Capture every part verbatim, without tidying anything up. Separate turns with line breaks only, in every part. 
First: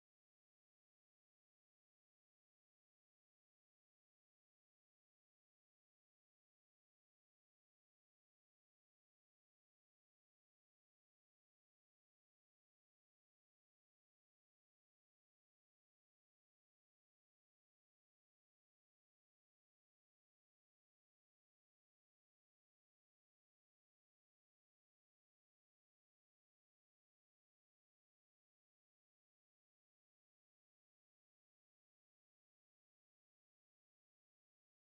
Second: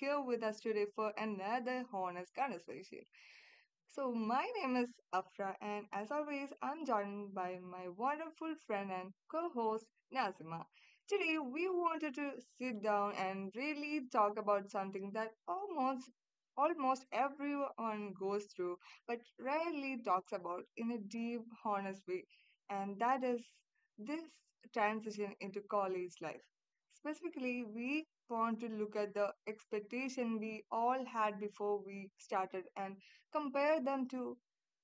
here with us today for another honest conversation. So, my name is Afra, and as always, I'm joined by my wonderful friend and co host Nazima. Today, we wanted to sit down and really talk about something that almost almost everyone goes through but rarely talks about in a deep honest way, and that is this transition into college life. Specifically, we want to look at the expectation we all had before we started and compare them to,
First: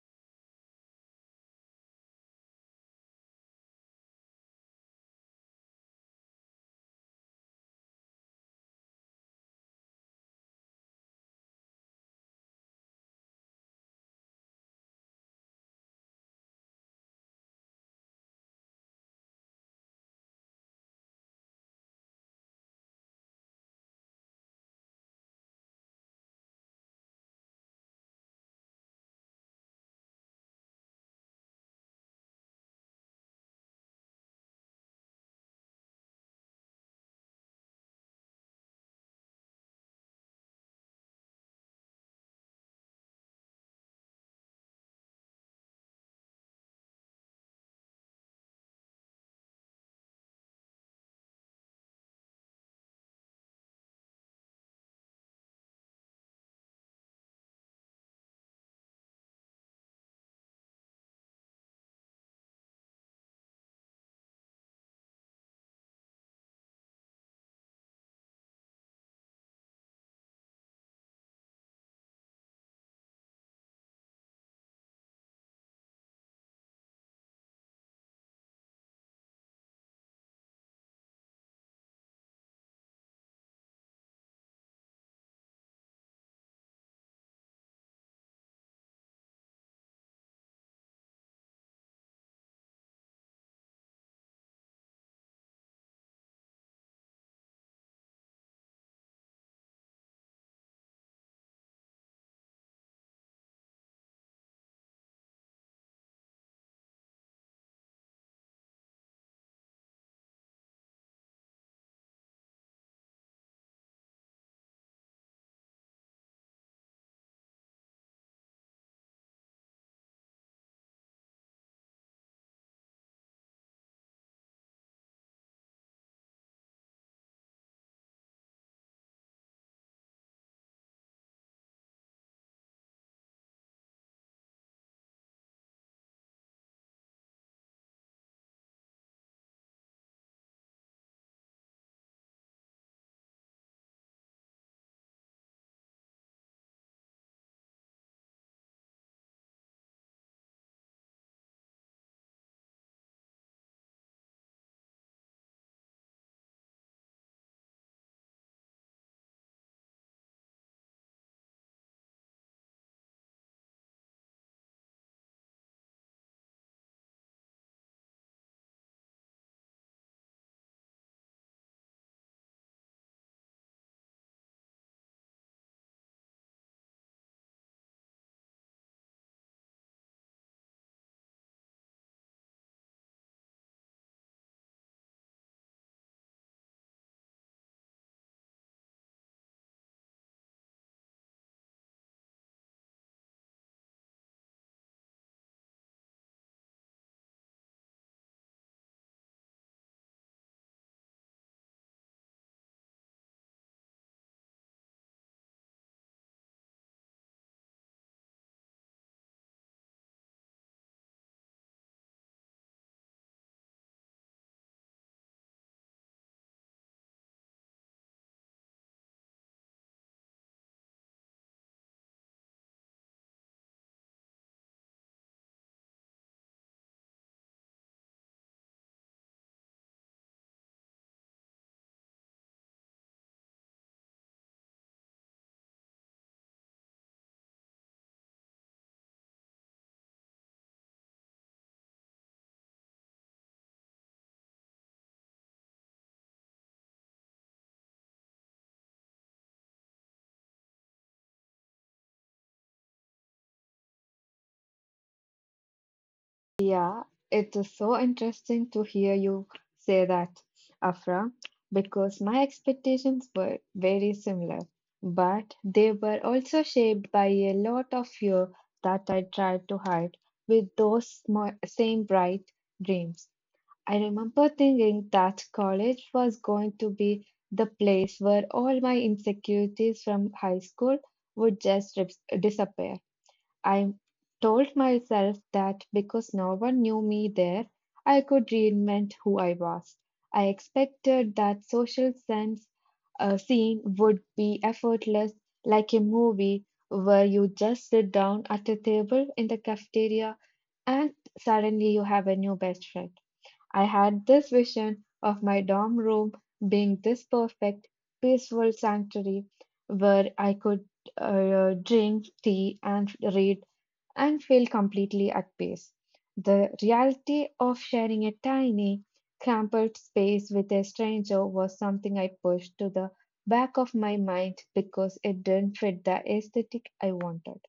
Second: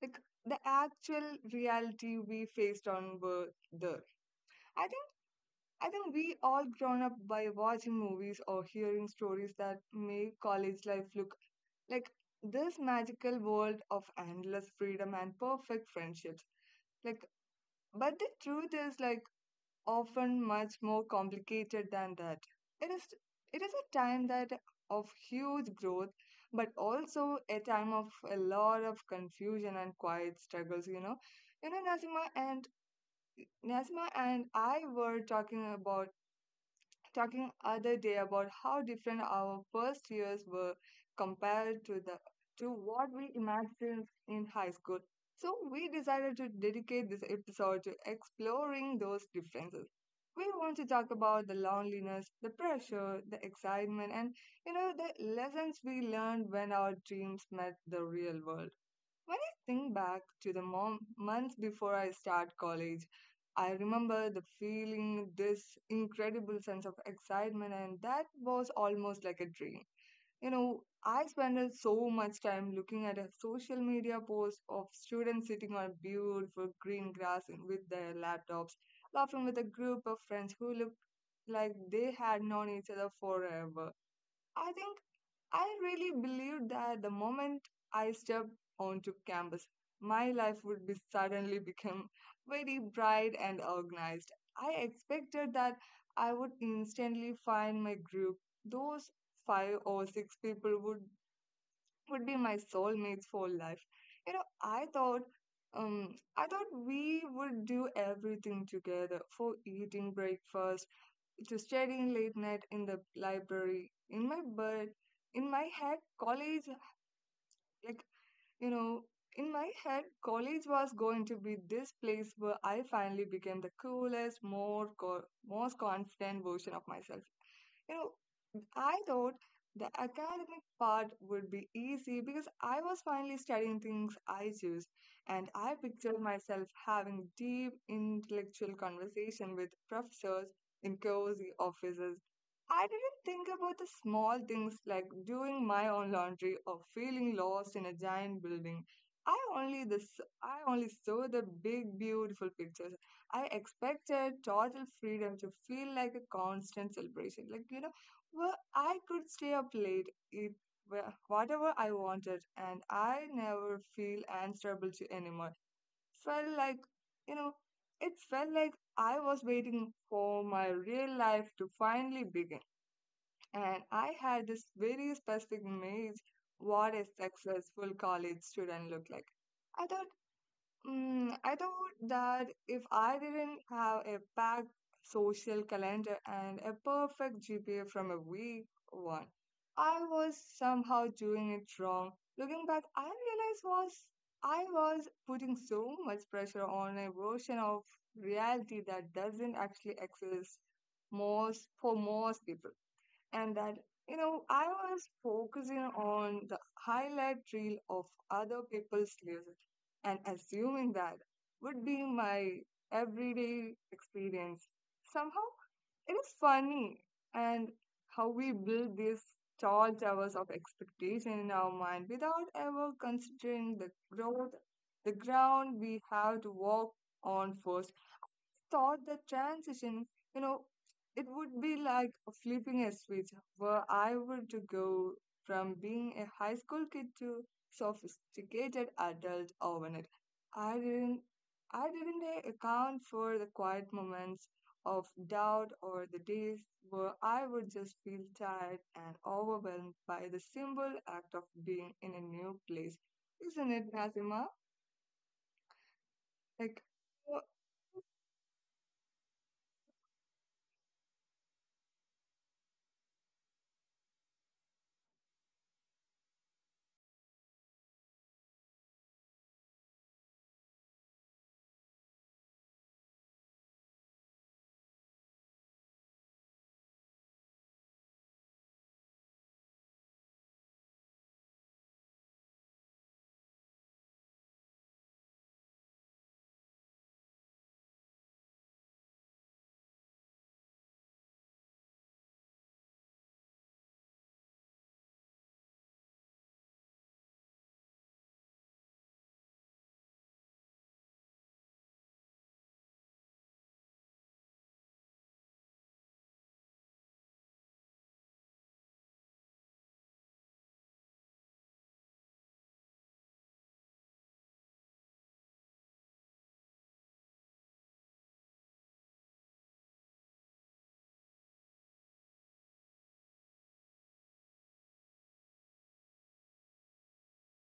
like, the actual reality we faced on were there. I think I think we all grown up by watching movies or hearing stories that make college life look like this magical world of endless freedom and perfect friendships. Like, but the truth is, like, often much more complicated than that. It is it is a time that of huge growth, but also a time of a lot of confusion and quiet struggles. You know, you know, Nazima and Nazima and I were talking about talking other day about how different our first years were compared to the to what we imagined in high school. So we decided to dedicate this episode to exploring those differences. We want to talk about the loneliness, the pressure, the excitement, and, you know, the lessons we learned when our dreams met the real world. When I think back to the mom- months before I start college, I remember the feeling, this incredible sense of excitement, and that was almost like a dream. You know, I spent so much time looking at a social media post of students sitting on beautiful green grass with their laptops, laughing with a group of friends who looked like they had known each other forever. I think I really believed that the moment I stepped onto campus, my life would be suddenly become very bright and organized. I expected that I would instantly find my group. Those five or six people would would be my soulmates for life. You know, I thought um, I thought we would do everything together for eating breakfast, it was studying late night in the library, in my bed, in my head, college, like, you know, in my head, college was going to be this place where I finally became the coolest, more co- most confident version of myself. You know, and I thought the academic part would be easy because I was finally studying things I choose. And I pictured myself having deep intellectual conversation with professors in cozy offices. I didn't think about the small things like doing my own laundry or feeling lost in a giant building. I only this I only saw the big beautiful pictures. I expected total freedom to feel like a constant celebration. Like, you know, well, I could stay up late, eat wha- whatever I wanted, and I never feel answerable to anyone. Felt like, you know, it felt like I was waiting for my real life to finally begin. And I had this very specific image what a successful college student looked like. I thought Mm, I thought that if I didn't have a packed social calendar and a perfect G P A from a week one, I was somehow doing it wrong. Looking back, I realized was I was putting so much pressure on a version of reality that doesn't actually exist most for most people, and that, you know, I was focusing on the highlight reel of other people's lives and assuming that would be my everyday experience somehow. It is funny and how we build these tall towers of expectation in our mind without ever considering the growth, the ground we have to walk on first. Thought the transition, you know, it would be like flipping a switch where I would to go from being a high school kid to sophisticated adult overnight. I didn't I didn't a- account for the quiet moments of doubt or the days where I would just feel tired and overwhelmed by the simple act of being in a new place. Isn't it, Nazima? Like,
Yeah,
oh,
it is so interesting to hear you say that, Afra, because my expectations were very similar, but they were also shaped by a lot of fear that I tried to hide with those small, same bright dreams. I remember thinking that college was going to be the place where all my insecurities from high school would just dis- disappear. I told myself that because no one knew me there, I could reinvent who I was. I expected that social sense uh, scene would be effortless, like a movie where you just sit down at a table in the cafeteria and suddenly you have a new best friend. I had this vision of my dorm room being this perfect, peaceful sanctuary where I could uh, drink tea and read and feel completely at peace. The reality of sharing a tiny, cramped space with a stranger was something I pushed to the back of my mind because it didn't fit the aesthetic I wanted.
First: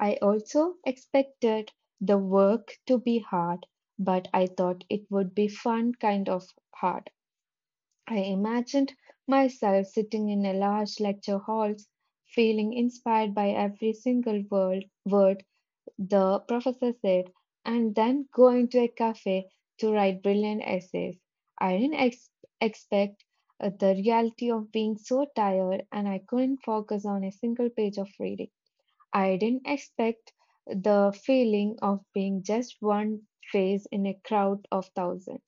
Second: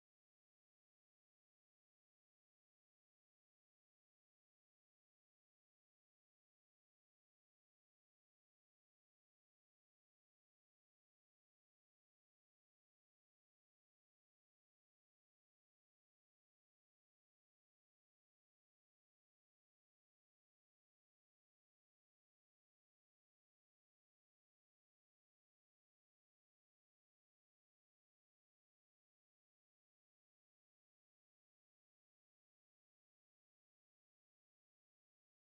I also expected the work to be hard, but I thought it would be fun kind of hard. I imagined myself sitting in a large lecture hall, feeling inspired by every single word, the professor said, and then go into a cafe to write brilliant essays. I didn't ex- expect uh, the reality of being so tired and I couldn't focus on a single page of reading. I didn't expect the feeling of being just one face in a crowd of thousands,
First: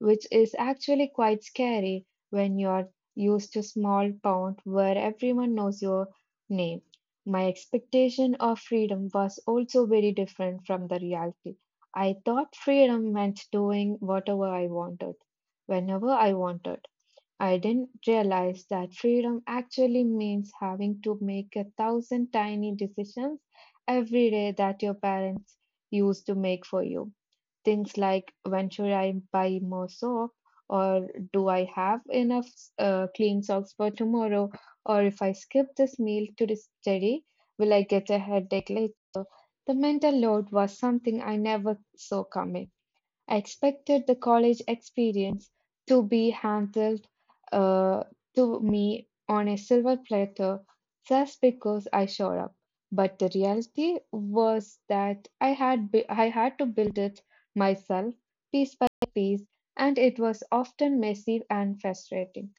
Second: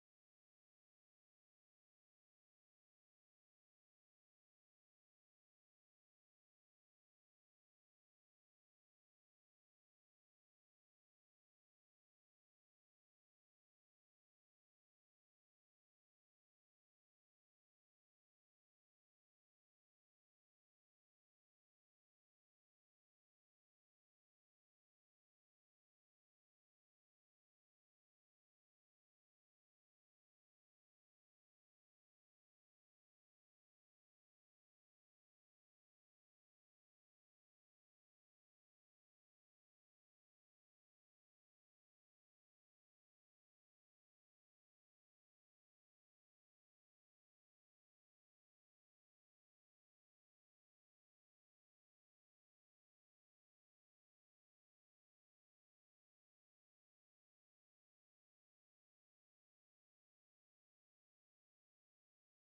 which is actually quite scary when you're used to small town where everyone knows your name. My expectation of freedom was also very different from the reality. I thought freedom meant doing whatever I wanted, whenever I wanted. I didn't realize that freedom actually means having to make a thousand tiny decisions every day that your parents used to make for you. Things like when should I buy more soap, or do I have enough uh, clean socks for tomorrow, or if I skip this meal to the study, will I get a headache later? The mental load was something I never saw coming. I expected the college experience to be handled uh, to me on a silver platter just because I showed up. But the reality was that I had bu- I had to build it myself, piece by piece, and it was often messy and frustrating.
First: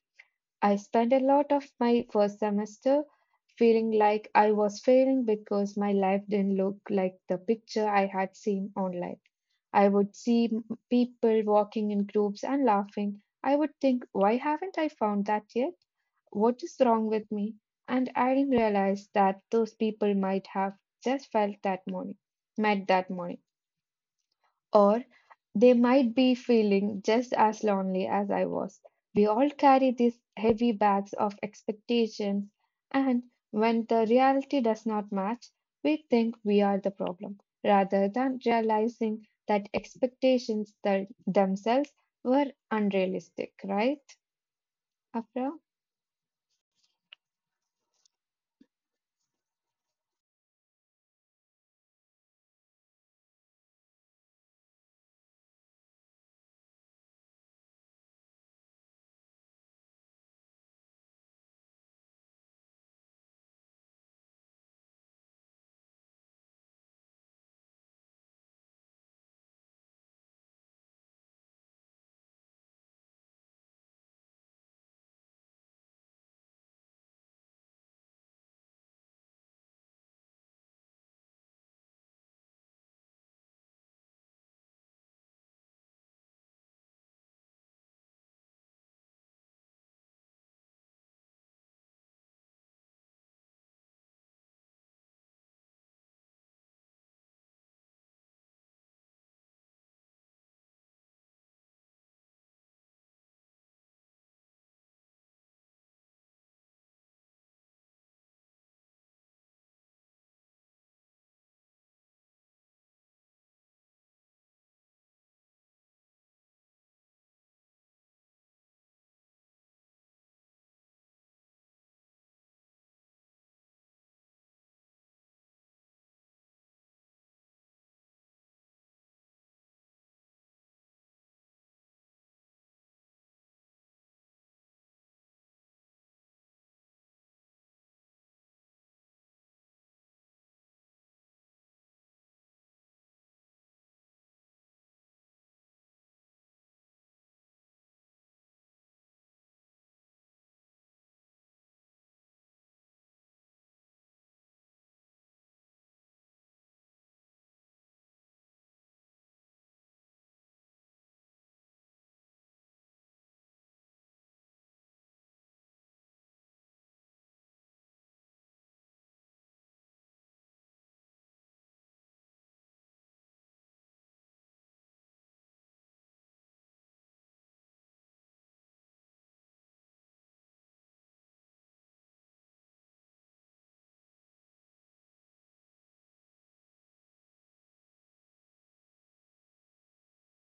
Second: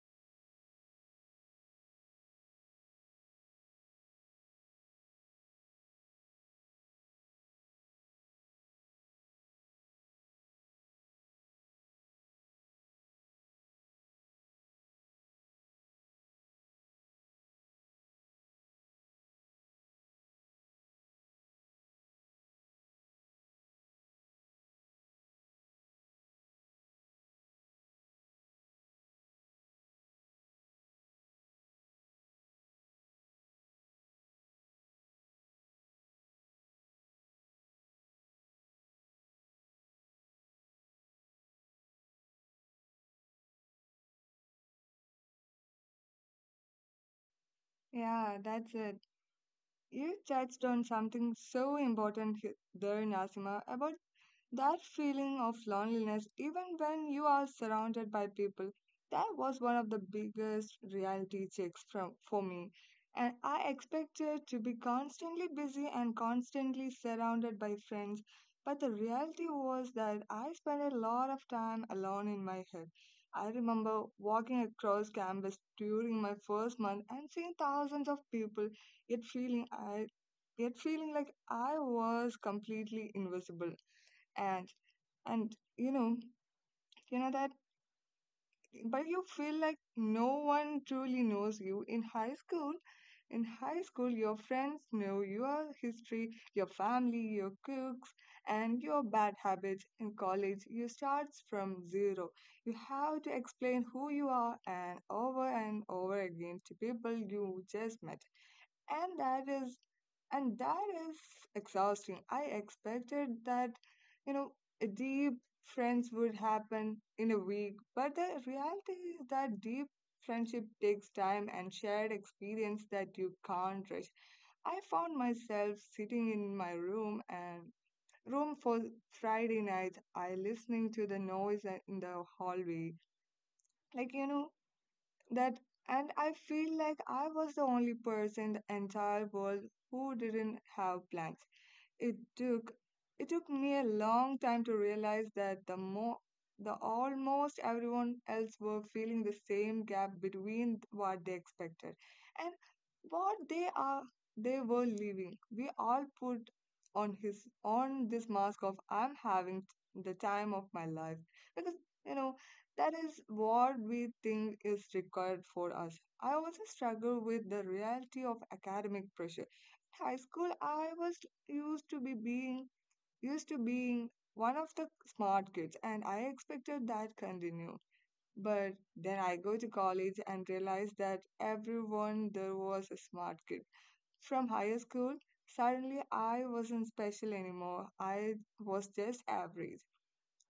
I spent a lot of my first semester feeling like I was failing because my life didn't look like the picture I had seen online. I would see m- people walking in groups and laughing. I would think, why haven't I found that yet? What is wrong with me? And I didn't realize that those people might have just felt that morning, met that morning, or they might be feeling just as lonely as I was. We all carry these heavy bags of expectations, and when the reality does not match, we think we are the problem, rather than realizing that expectations that themselves were unrealistic, right, Afra?
yeah, that's it. You touched on something so important he- there, Nasima, about that feeling of loneliness, even when you are surrounded by people. That was one of the biggest reality checks from, for me. And I expected to be constantly busy and constantly surrounded by friends, but the reality was that I spent a lot of time alone in my head. I remember walking across campus during my first month and seeing thousands of people, yet feeling I yet feeling like I was completely invisible. And and you know you know that but you feel like no one truly knows you in high school. In high school your friends know your history, your family, your quirks, and your bad habits. In college you start from zero. You have to explain who you are and over and over again to people you just met, and that is and that is exhausting. I expected that, you know, deep friends would happen in a week, but the reality is that deep friendship takes time and shared experience that you can't rush. I found myself sitting in my room and room for friday nights, I listening to the noise in the hallway, like, you know, that, and I feel like I was the only person in the entire world who didn't have plans. It took it took me a long time to realize that the more the almost everyone else were feeling the same gap between what they expected and what they are they were living. We all put on his on this mask of I'm having the time of my life because, you know, that is what we think is required for us. I also struggle with the reality of academic pressure. In high school, I was used to be being used to being one of the smart kids and I expected that continue. But then I go to college and realize that everyone there was a smart kid. From higher school, suddenly I wasn't special anymore. I was just average.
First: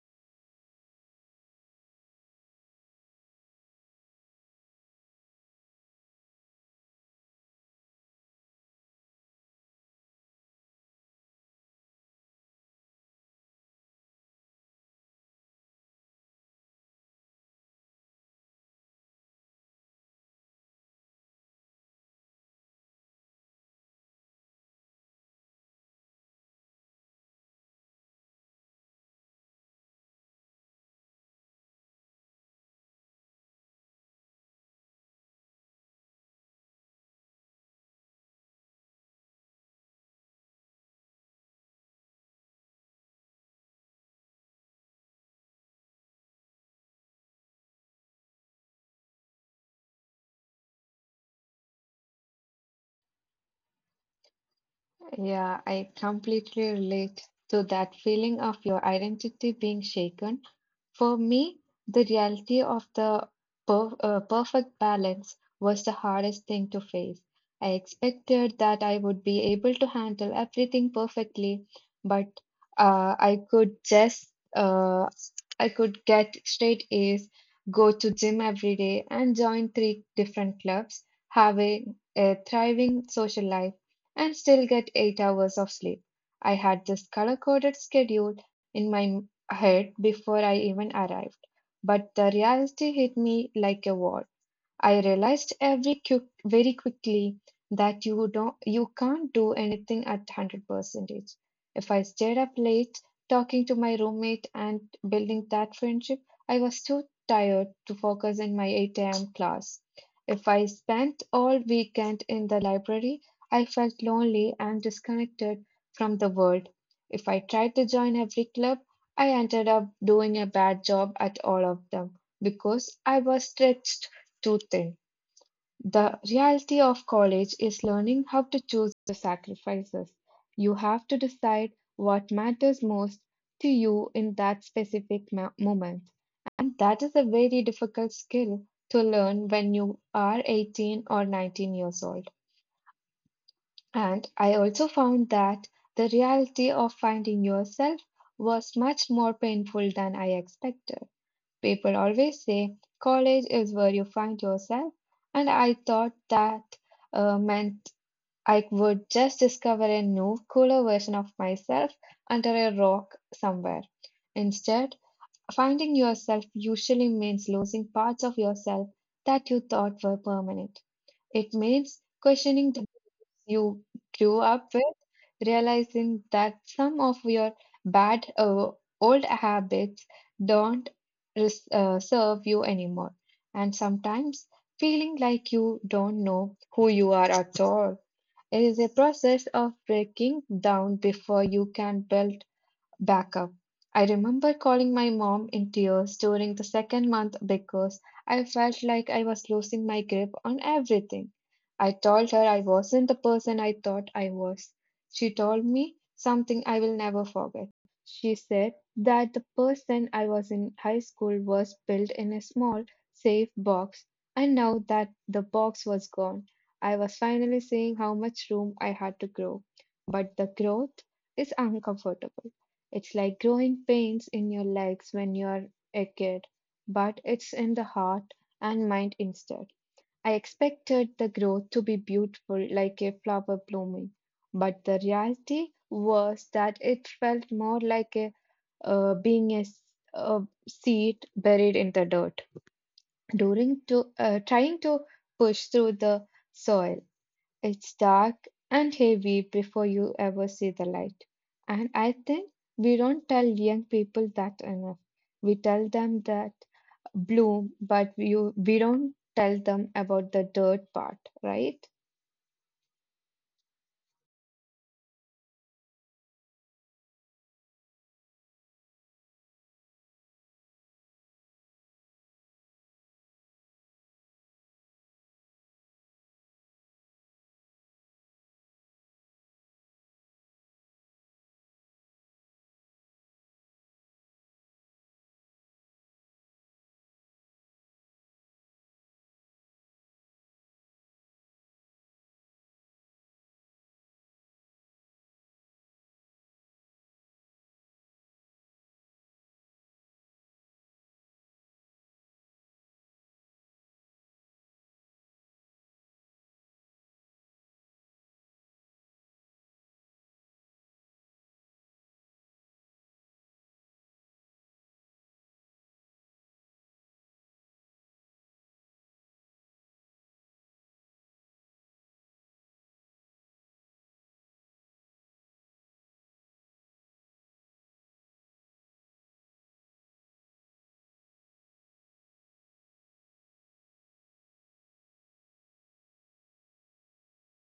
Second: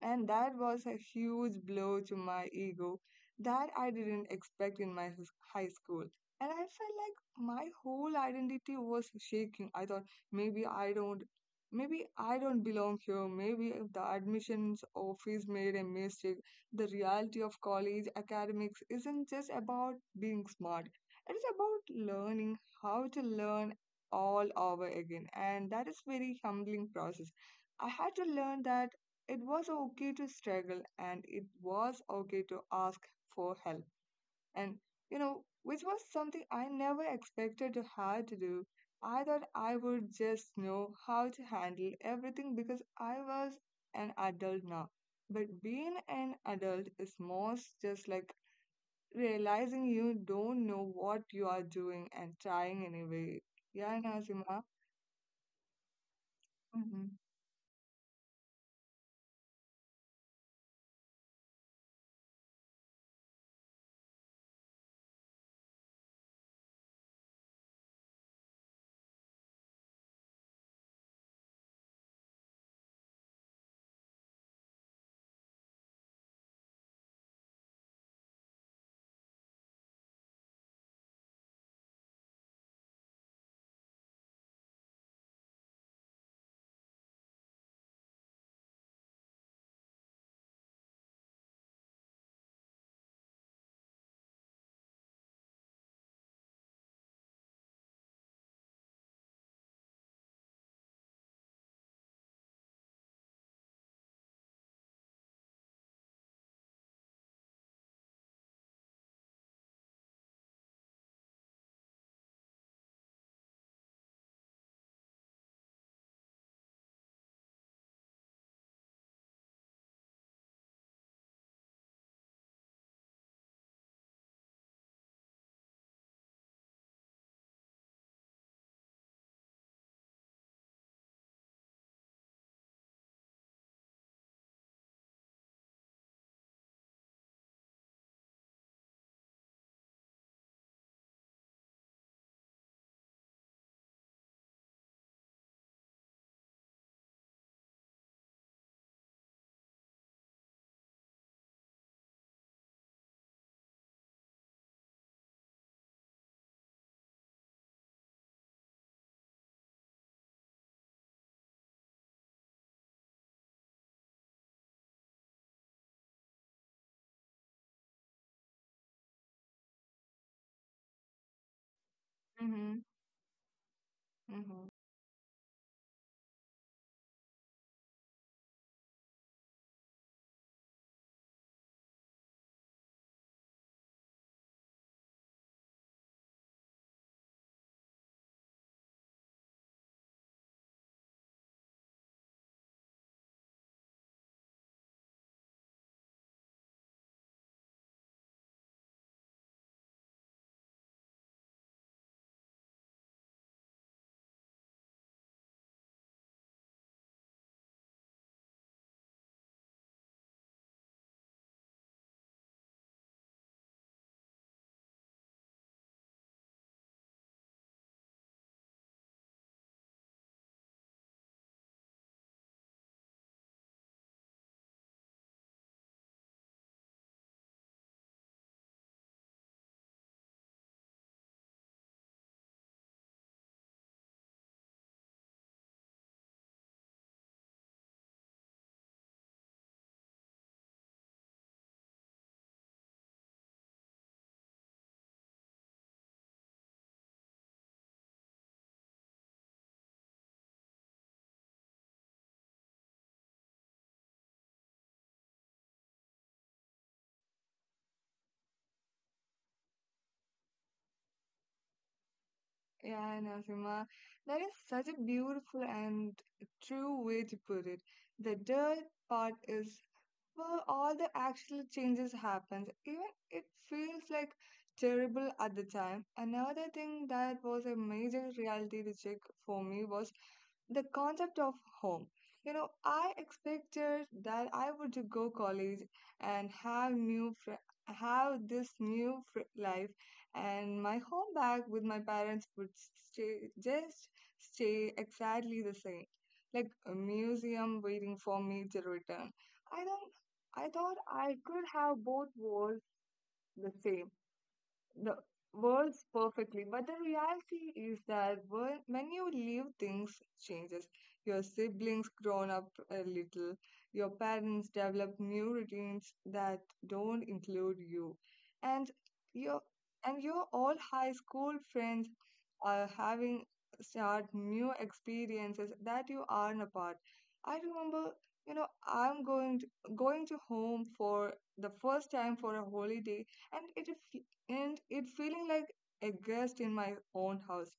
And that was a huge blow to my ego that I didn't expect in my his- high school. And I felt like my whole identity was shaking. I thought maybe I don't maybe I don't belong here. Maybe if the admissions office made a mistake. The reality of college academics isn't just about being smart. It is about learning how to learn all over again. And that is very humbling process. I had to learn that it was okay to struggle and it was okay to ask for help. And, you know, which was something I never expected to have to do. I thought I would just know how to handle everything because I was an adult now. But being an adult is most just like realizing you don't know what you are doing and trying anyway. Yeah, Nazima.
Yeah, I completely
Mm-hmm.
relate to that feeling of your identity being shaken. For me, the reality of the per- uh, perfect balance was the hardest thing to face. I expected that I would be able to handle everything perfectly, but uh, I could just uh, I could get straight A's, go to gym every day, and join three different clubs, having a thriving social life, and still get eight hours of sleep. I had this color-coded schedule in my ahead before I even arrived. But the reality hit me like a wall. I realized every quick, very quickly that you don't you can't do anything at one hundred percent. If I stayed up late talking to my roommate and building that friendship, I was too tired to focus in my eight a m class. If I spent all weekend in the library, I felt lonely and disconnected from the world. If I tried to join every club, I ended up doing a bad job at all of them because I was stretched too thin. The reality of college is learning how to choose the sacrifices. You have to decide what matters most to you in that specific ma- moment. And that is a very difficult skill to learn when you are eighteen or nineteen years old. And I also found that the reality of finding yourself was much more painful than I expected. People always say college is where you find yourself, and I thought that uh, meant I would just discover a new, cooler version of myself under a rock somewhere. Instead, finding yourself usually means losing parts of yourself that you thought were permanent. It means questioning
Mm-hmm.
the you grew
Mm-hmm.
up with, realizing that some of your bad uh, old habits don't res- uh, serve you anymore, and sometimes feeling like you don't know who you are at all. It is a process of breaking down before you can build backup. I remember calling my mom in tears during the second month because I felt like I was losing my grip on everything. I told her I wasn't the person I thought I was. She told me something I will never forget. She said that the person I was in high school was built in a small, safe box, and now that the box was gone, I was finally seeing how much room I had to grow. But the growth is uncomfortable. It's like growing pains in your legs when you're a kid, but it's in the heart and mind instead. I expected the growth to be beautiful, like a flower blooming, but the reality was that it felt more like a uh, being a, s- a seed buried in the dirt, during to uh, trying to push through the soil. It's dark and heavy before you ever see the light. And I think we don't tell young people that enough. We tell them that bloom, but we we don't tell them about the dirt part, right?
Yeah, I know, Seema. That is such a beautiful and true way to put it. The dirt part is where all the actual changes happens. Even it feels like terrible at the time. Another thing that was a major reality to check for me was the concept of home. You know, I expected that I would to go college and have new fr- have this new fr- life, and my home back with my parents would stay just stay exactly the same, like a museum waiting for me to return. I don't. I thought I could have both worlds the same the words perfectly, but the reality is that wor- when you leave things changes. Your siblings grown up a little, your parents develop new routines that don't include you, and your and your old high school friends, uh, having start new experiences that you aren't apart. I remember, you know, I'm going to, going to home for the first time for a holiday, and it fe- and it feeling like a guest in my own house.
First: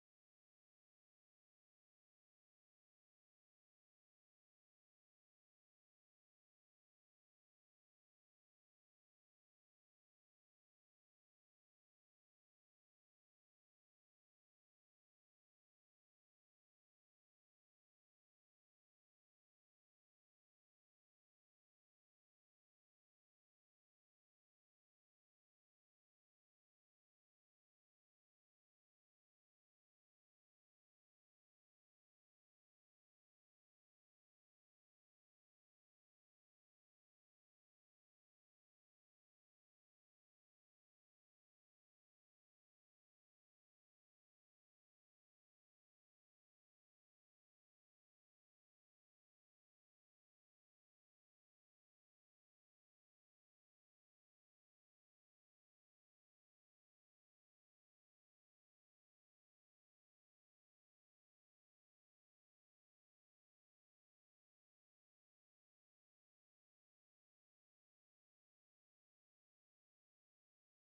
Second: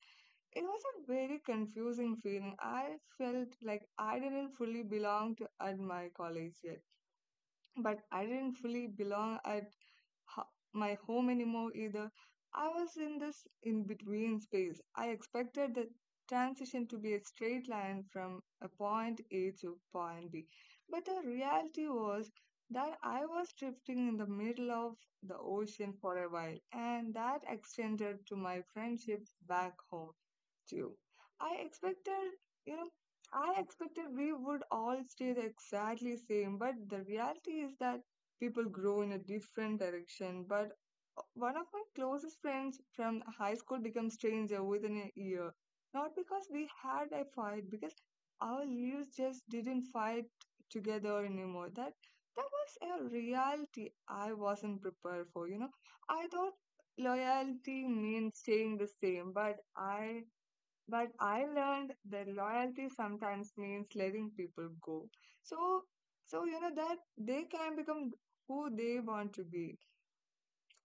It was a very confusing feeling. I felt like I didn't fully belong to at my college yet, but I didn't fully belong at ho- my home anymore either. I was in this in between space. I expected the transition to be a straight line from a point A to point B. But the reality was that I was drifting in the middle of the ocean for a while, and that extended to my friendships back home. True. I expected, you know, I expected we would all stay the exactly same, but the reality is that people grow in a different direction. But, uh, one of my closest friends from high school became stranger within a year. Not because we had a fight, because our leaders just didn't fight together anymore. That that was a reality I wasn't prepared for, you know. I thought loyalty means staying the same, but I but I learned that loyalty sometimes means letting people go. So, so you know that they can become who they want to be.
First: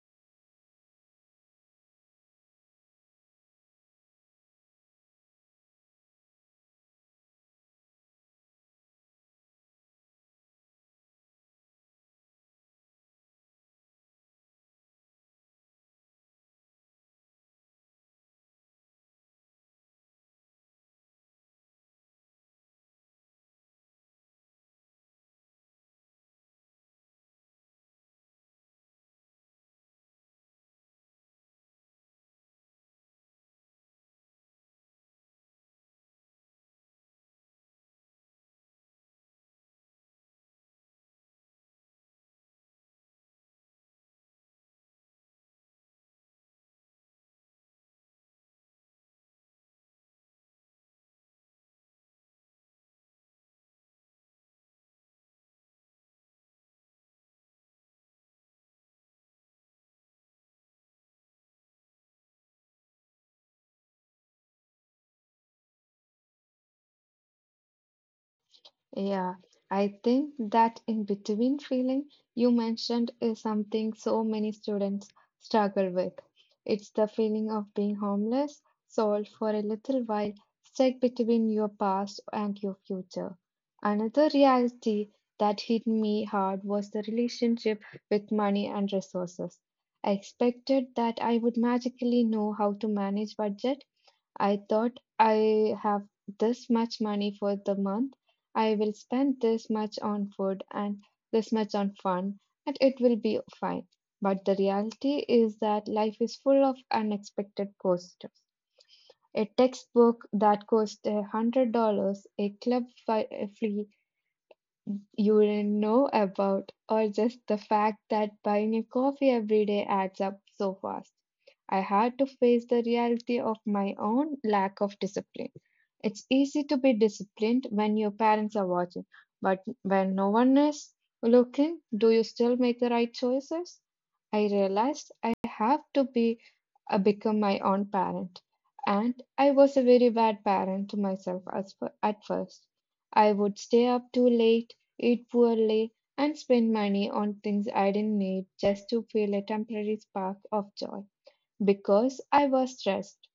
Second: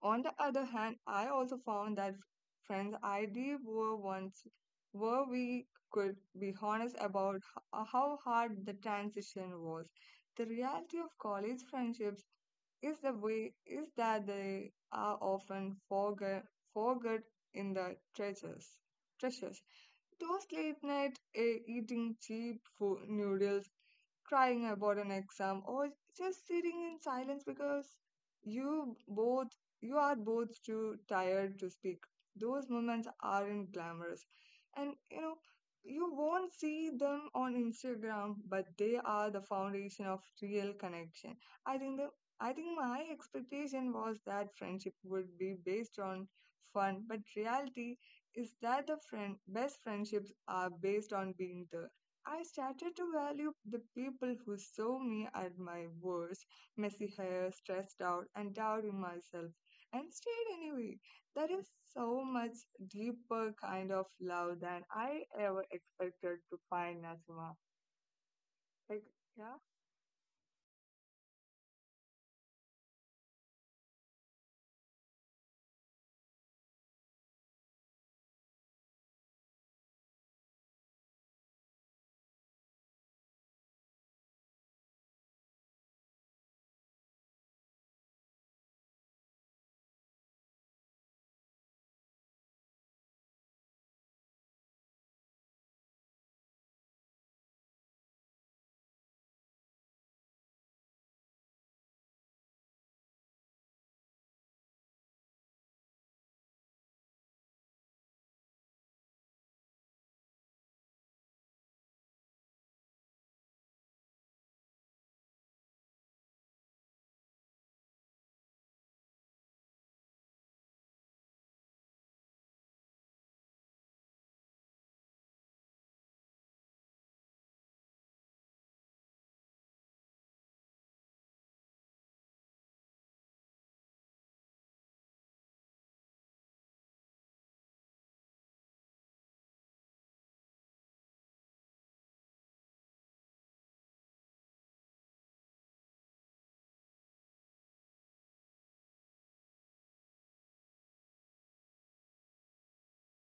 On the other hand, I also found that friends I did were once where we could be honest about h- how hard the transition was. The reality of college friendships is the way is that they are often forget forget in the treasures treasures. Toast late night eh, eating cheap food noodles, crying about an exam, or just sitting in silence because you both you are both too tired to speak. Those moments aren't glamorous, and you know you won't see them on Instagram, but they are the foundation of real connection. i think the i think my expectation was that friendship would be based on fun, but reality is that the friend best friendships are based on being there. I started to value the people who saw me at my worst, messy hair, stressed out, and doubting myself, and stayed anyway. That is so much deeper kind of love than I ever expected to find, Nazima. Like,
Yeah,
yeah.
I think that in between feeling you mentioned is something so many students struggle with. It's the feeling of being homeless, sold for a little while, stuck between your past and your future. Another reality that hit me hard was the relationship with money and resources. I expected that I would magically know how to manage budget. I thought I have this much money for the month. I will spend this much on food and this much on fun, and it will be fine. But the reality is that life is full of unexpected costs. A textbook that costs a hundred dollars, a club fi- fee you didn't know about, or just the fact that buying a coffee every day adds up so fast. I had to face the reality of my own lack of discipline. It's easy to be disciplined when your parents are watching, but when no one is looking, do you still make the right choices? I realized I have to be uh, become my own parent, and I was a very bad parent to myself as for, at first. I would stay up too late, eat poorly, and spend money on things I didn't need just to feel a temporary spark of joy because I was stressed.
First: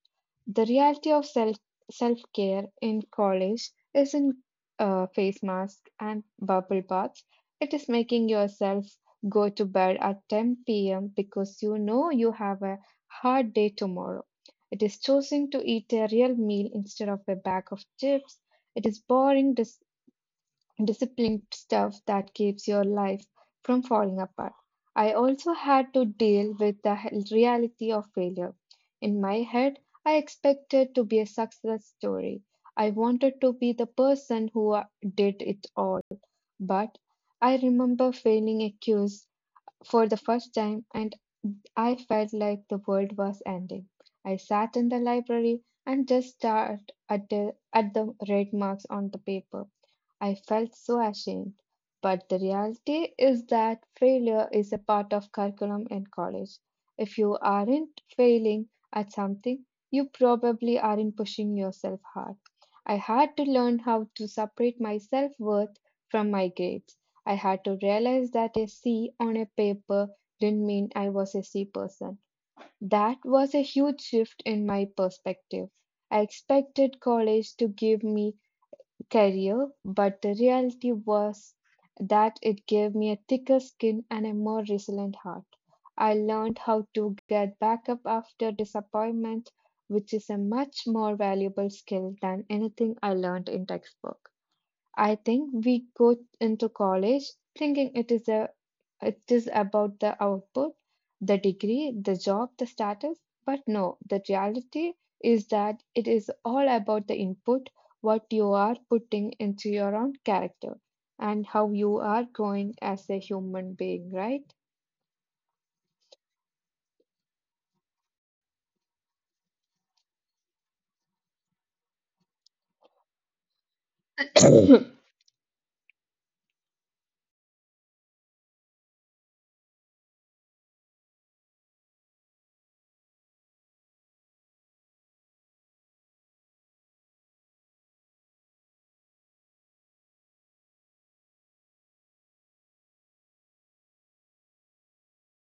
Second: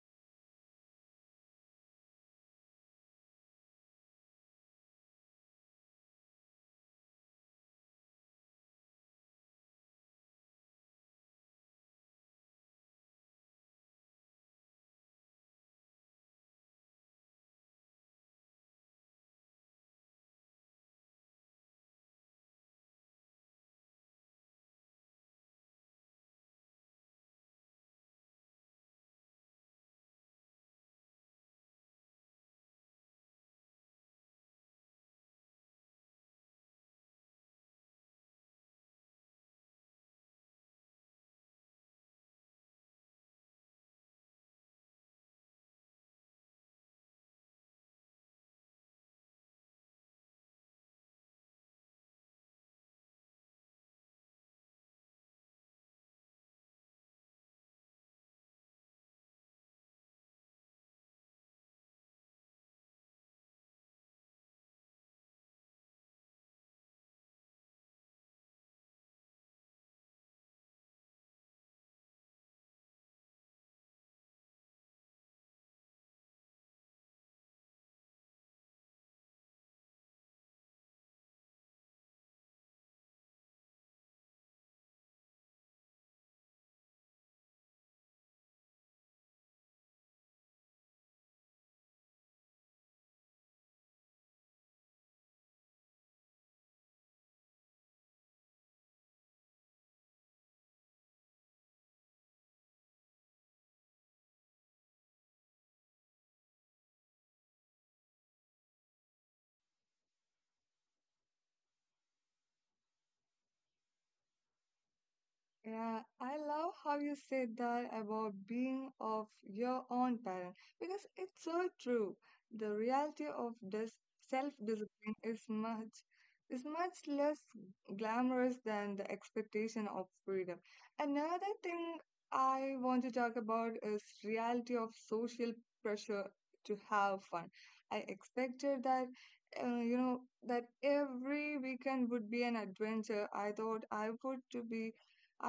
The reality of self self care in college isn't uh, face masks and bubble baths. It is making yourself go to bed at ten p m because you know you have a hard day tomorrow. It is choosing to eat a real meal instead of a bag of chips. It is boring dis- disciplined stuff that keeps your life from falling apart. I also had to deal with the he- reality of failure. In my head, I expected to be a success story. I wanted to be the person who uh, did it all. But I remember failing a quiz for the first time, and I felt like the world was ending. I sat in the library and just stared at the, at the red marks on the paper. I felt so ashamed. But the reality is that failure is a part of curriculum in college. If you aren't failing at something, you probably aren't pushing yourself hard. I had to learn how to separate my self worth from my grades. I had to realize that a C on a paper didn't mean I was a C person. That was a huge shift in my perspective. I expected college to give me career, but the reality was that it gave me a thicker skin and a more resilient heart. I learned how to get back up after disappointment, which is a much more valuable skill than anything I learned in textbook. I think we go into college thinking it is a it is about the output, the degree, the job, the status. But no, the reality is that it is all about the input, what you are putting into your own character, and how you are growing as a human being, right?
Yeah, I love how you said that about being of your own parent because it's so true. The reality of this self-discipline is much is much less glamorous than the expectation of freedom. Another thing I want to talk about is reality of social pressure to have fun. I expected that uh, you know that every weekend would be an adventure. I thought I would to be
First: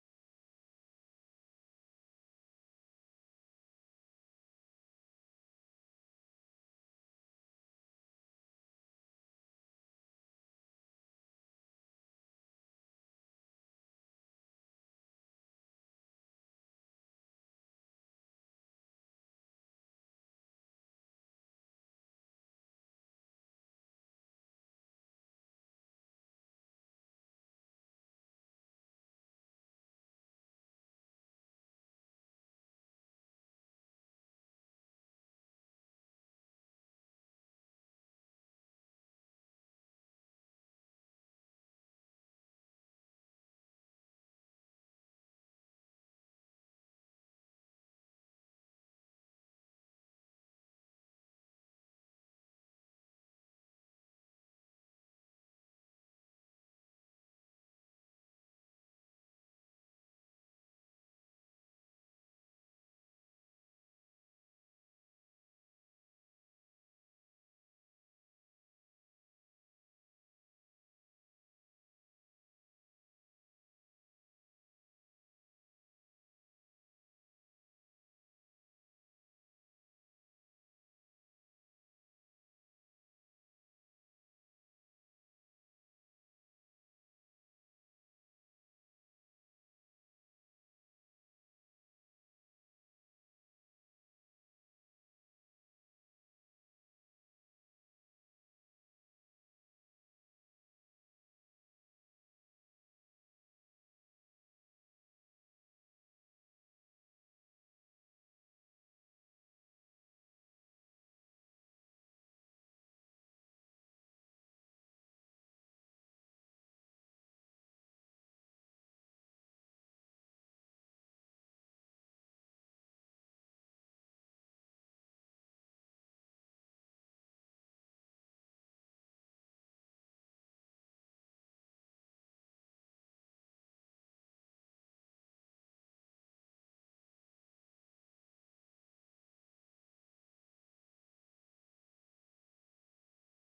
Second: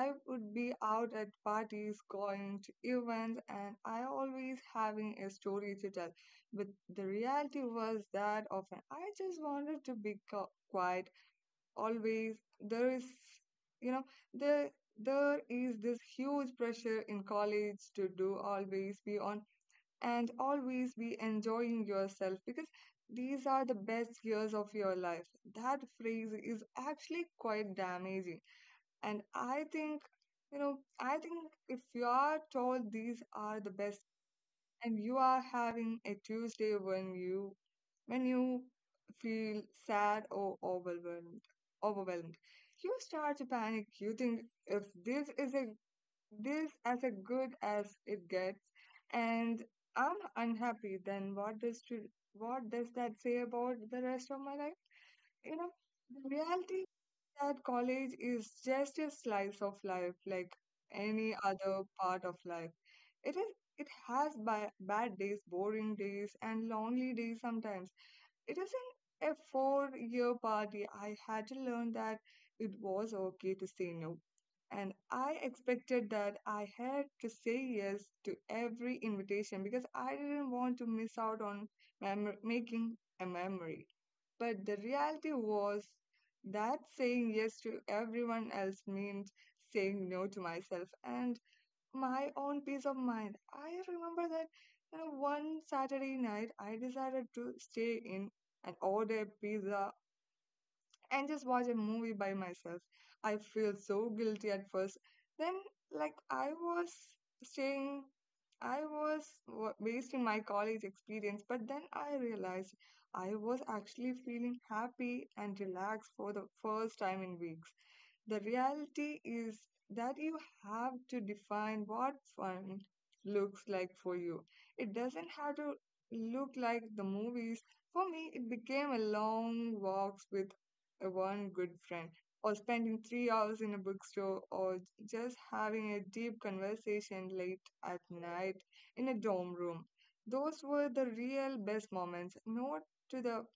I would be out at parties, going to events, and I always having a story to tell. But the reality was that often I just wanted to be co- quiet. Always there is, you know, there there is this huge pressure in college to do always be on and always be enjoying yourself because these are the best years of your life. That phrase is actually quite damaging, and I think, you know, I think if you are told these are the best, and you are having a Tuesday when you when you feel sad or overwhelmed overwhelmed, you start to panic. You think, if this is a this as a good as it gets, and I'm unhappy, then what does to, what does that say about the rest of my life? You know the reality that college is just a slice of life, like any other part of life. It is it has ba- bad days, boring days, and lonely days sometimes. It was in a four year party. I had to learn that it was okay to say no. And I expected that I had to say yes to every invitation because I didn't want to miss out on mem- making a memory. But the reality was that saying yes to everyone else meant saying no to myself. And my own peace of mind. I remember that, you know, one Saturday night I decided to stay in and order pizza and just watch a movie by myself. I feel so guilty at first. Then, like, I was staying, I was wa- wasting my college experience, but then I realized I was actually feeling happy and relaxed for the first time in weeks. The reality is that you have to define what fun looks like for you. It doesn't have to look like the movies. For me, it became a long walks with a one good friend, or spending three hours in a bookstore, or just having a deep conversation late at night in a dorm room. Those were the real best moments, not to the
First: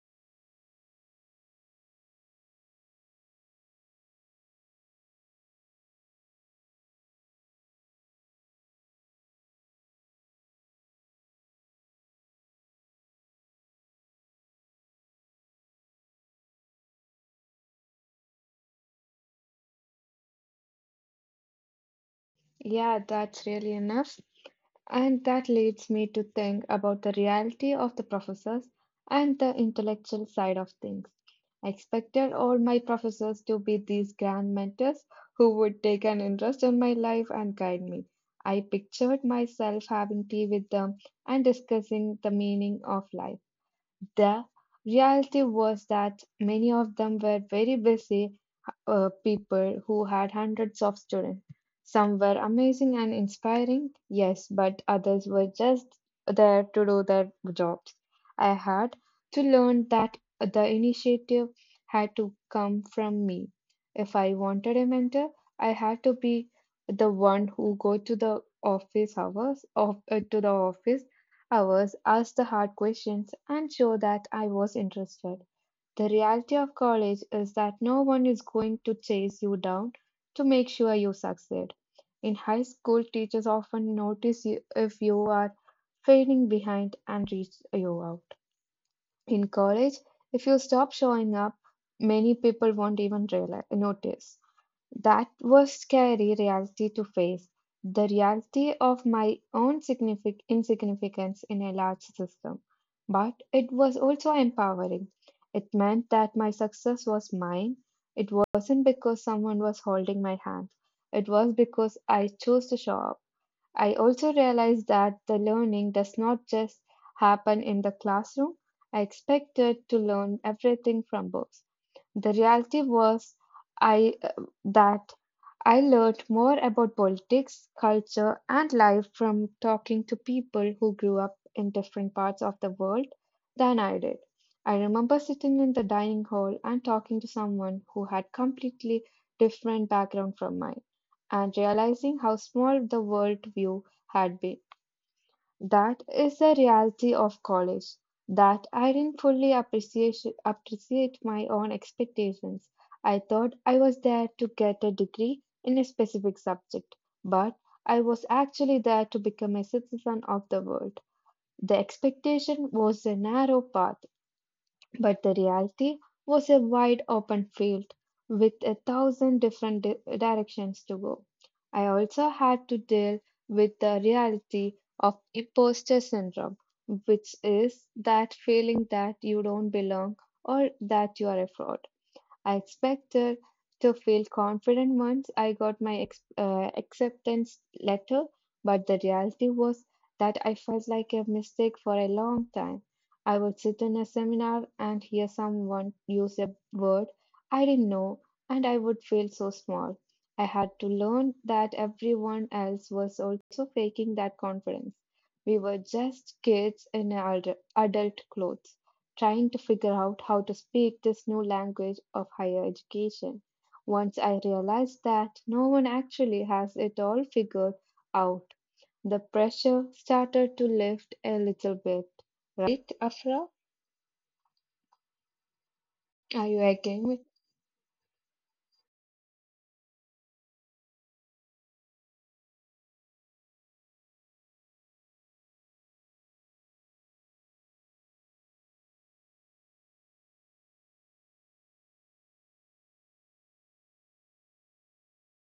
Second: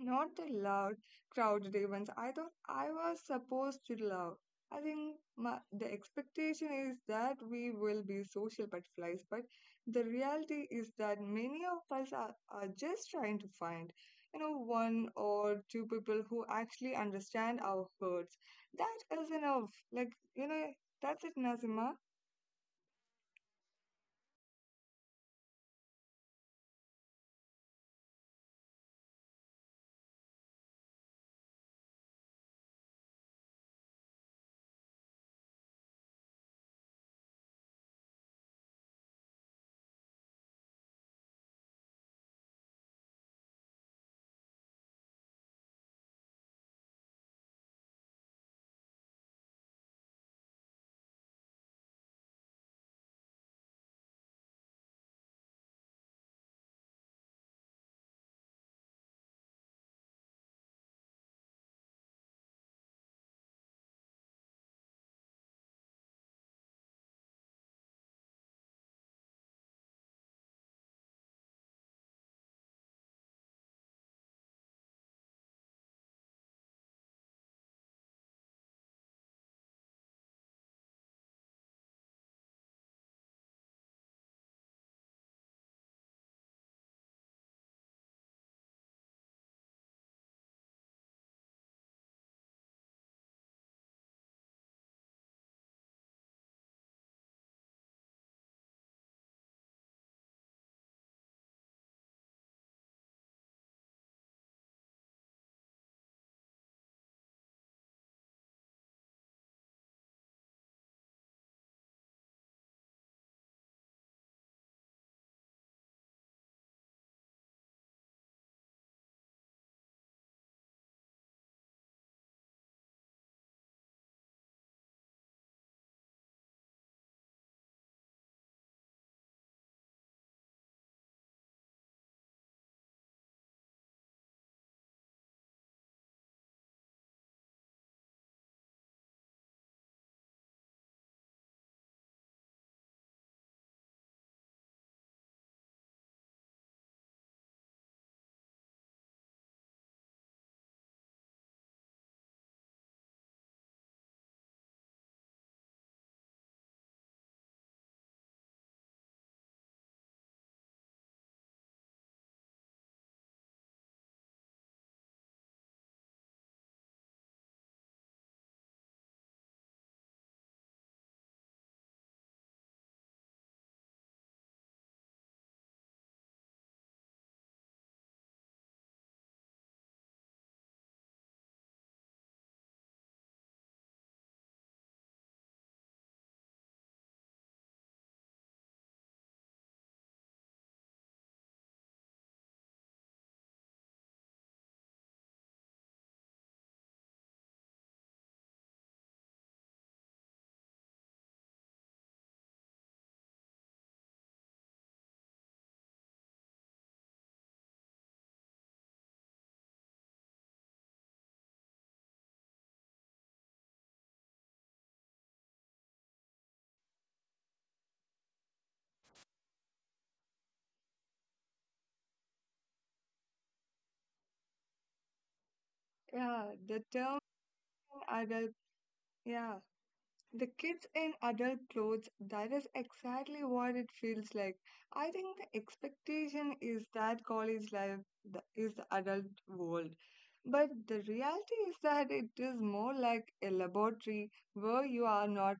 not the loud, crowded ones I thought I was supposed to love. I think my, the expectation is that we will be social butterflies, but the reality is that many of us are, are just trying to find, you know, one or two people who actually understand our hurts. That is enough. Like, you know, that's it, Nazima.
Yeah, that's really enough. And that leads me to think about the reality of the professors and the intellectual side of things. I expected all my professors to be these grand mentors who would take an interest in my life and guide me. I pictured myself having tea with them and discussing the meaning of life. The reality was that many of them were very busy uh, people who had hundreds of students. Some were amazing and inspiring, yes, but others were just there to do their jobs. I had to learn that the initiative had to come from me. If I wanted a mentor, I had to be the one who go to the office hours of uh, to the office hours, ask the hard questions, and show that I was interested. The reality of college is that no one is going to chase you down to make sure you succeed. In high school, teachers often notice you if you are fading behind and reach you out. In college, if you stop showing up, many people won't even realize, notice. That was scary reality to face, the reality of my own signific- insignificance in a large system. But it was also empowering. It meant that my success was mine. It wasn't because someone was holding my hand. It was because I chose to show up. I also realized that the learning does not just happen in the classroom. I expected to learn everything from books. The reality was I uh, that I learned more about politics, culture, and life from talking to people who grew up in different parts of the world than I did. I remember sitting in the dining hall and talking to someone who had completely different background from mine and realizing how small the world view had been. That is the reality of college. That I didn't fully appreciate, appreciate my own expectations. I thought I was there to get a degree in a specific subject, but I was actually there to become a citizen of the world. The expectation was a narrow path, but the reality was a wide open field with a thousand different di- directions to go. I also had to deal with the reality of imposter syndrome, which is that feeling that you don't belong or that you are a fraud. I expected to feel confident once I got my ex- uh, acceptance letter, but the reality was that I felt like a mistake for a long time. I would sit in a seminar and hear someone use a word I didn't know, and I would feel so small. I had to learn that everyone else was also faking that confidence. We were just kids in adult adult clothes trying to figure out how to speak this new language of higher education. Once I realized that no one actually has it all figured out, the pressure started to lift a little bit. Right, Afra? Are
Yeah,
you
the
again?
term
With
adult, yeah. The kids in adult clothes, that is exactly what it feels like. I think the expectation is that college life th- is the adult world. But the reality is that it is more like a laboratory where you are not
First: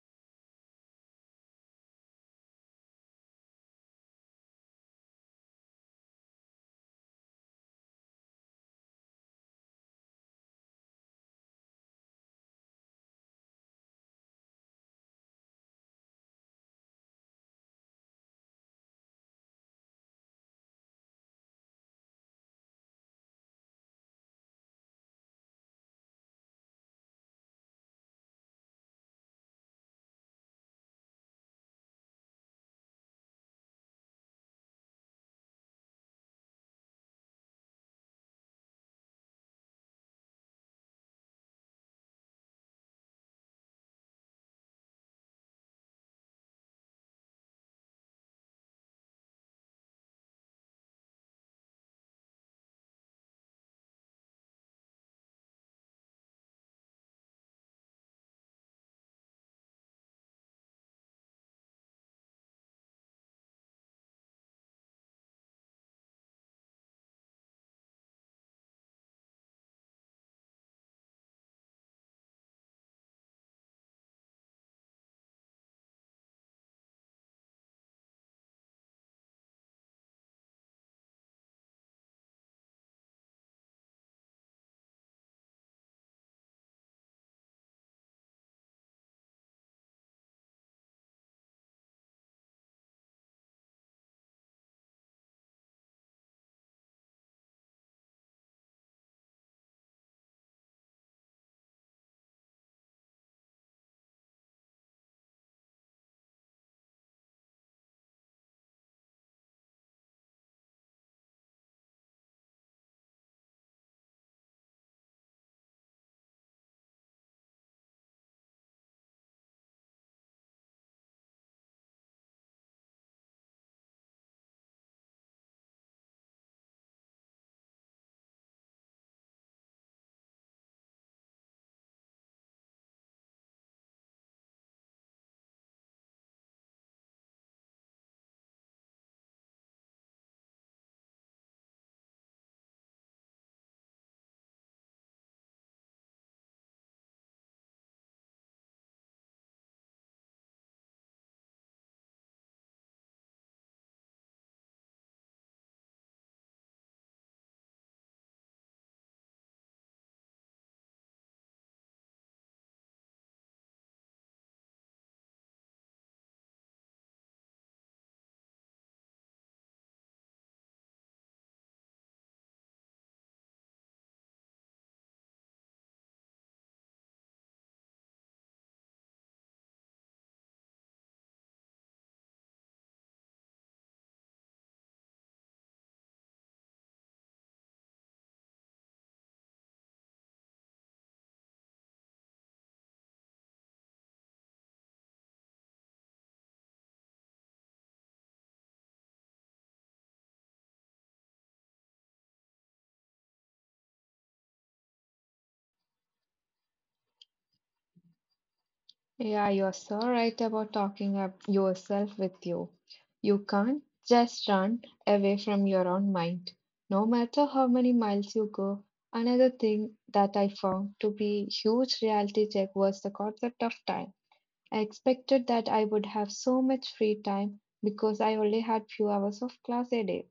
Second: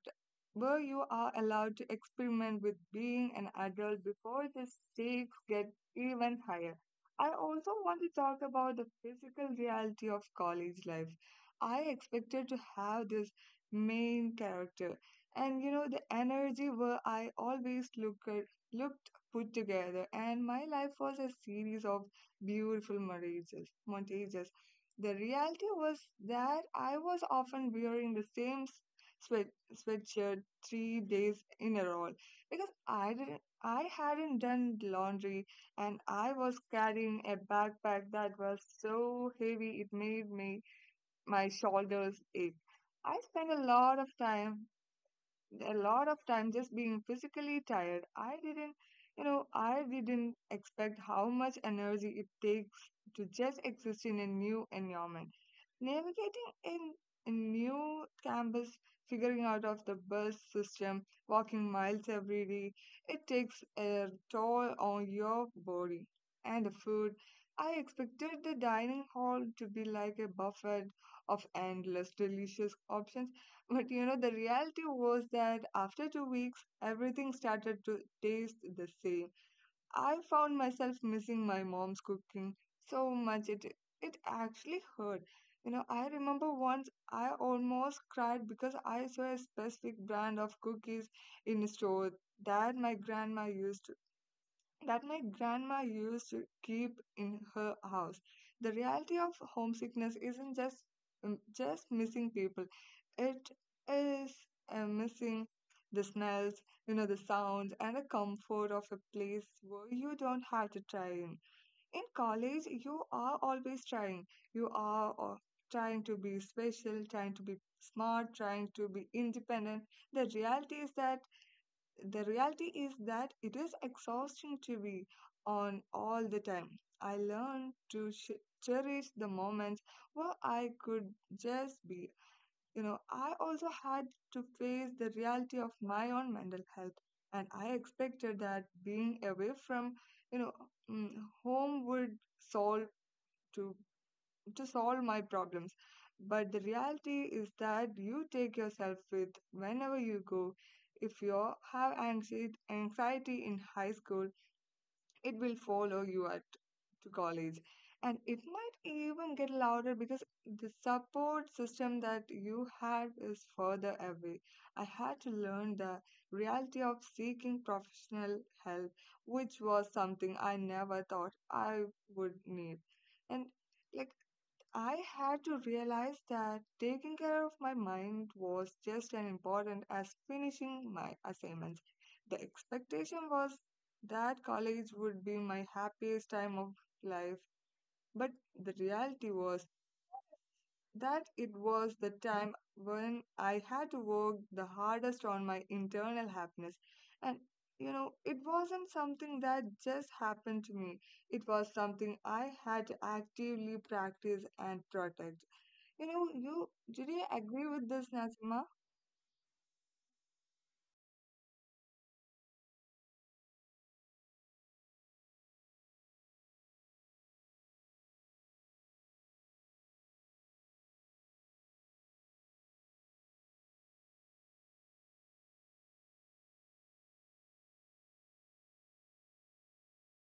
where you are allowed to experiment with being an adult before the stakes get even higher. I also want to talk about the physical reality of college life. I expected to have this main character. And, you know, the energy were I always look at, looked put together, and my life was a series of beautiful marriages, montages. The reality was that I was often wearing the same s- sweat sweatshirt three days in a row because I didn't I hadn't done laundry, and I was carrying a backpack that was so heavy it made me my shoulders ache. I spend a lot of time a lot of time just being physically tired. I didn't you know i didn't expect how much energy it takes to just exist in a new environment, navigating in a new campus, figuring out of the bus system, walking miles every day. It takes a toll on your body. And the food, I expected the dining hall to be like a buffet of endless delicious options, but you know, the reality was that after two weeks, everything started to taste the same. I found myself missing my mom's cooking so much it it actually hurt. You know, I remember once I almost cried because I saw a specific brand of cookies in a store that my grandma used that my grandma used to keep in her house. The reality of homesickness isn't just um, just missing people; it is uh, missing the smells, you know, the sounds, and the comfort of a place where you don't have to try in. In college, you are always trying. You are uh, trying to be special, trying to be smart, trying to be independent. The reality is that the reality is that it is exhausting to be on all the time. I learned to sh- cherish the moments where I could just be. You know, I also had to face the reality of my own mental health, and I expected that being away from, you know, mm, home would solve to to solve my problems. But the reality is that you take yourself with whenever you go. If you have anxie- anxiety in high school, it will follow you at to college. And it might even get louder because the support system that you had is further away. I had to learn the reality of seeking professional help, which was something I never thought I would need. And, like, I had to realize that taking care of my mind was just as important as finishing my assignments. The expectation was that college would be my happiest time of life, but the reality was that it was the time when I had to work the hardest on my internal happiness. And, you know, it wasn't something that just happened to me, it was something I had to actively practice and protect. You know, you Did you agree with this, Nazima?
yeah, you're so right about talking up yourself with you. You can't just run away from your own mind, no matter how many miles you go. Another thing that I found to be huge reality check was the concept of time. I expected that I would have so much free time because I only had few hours of class a day.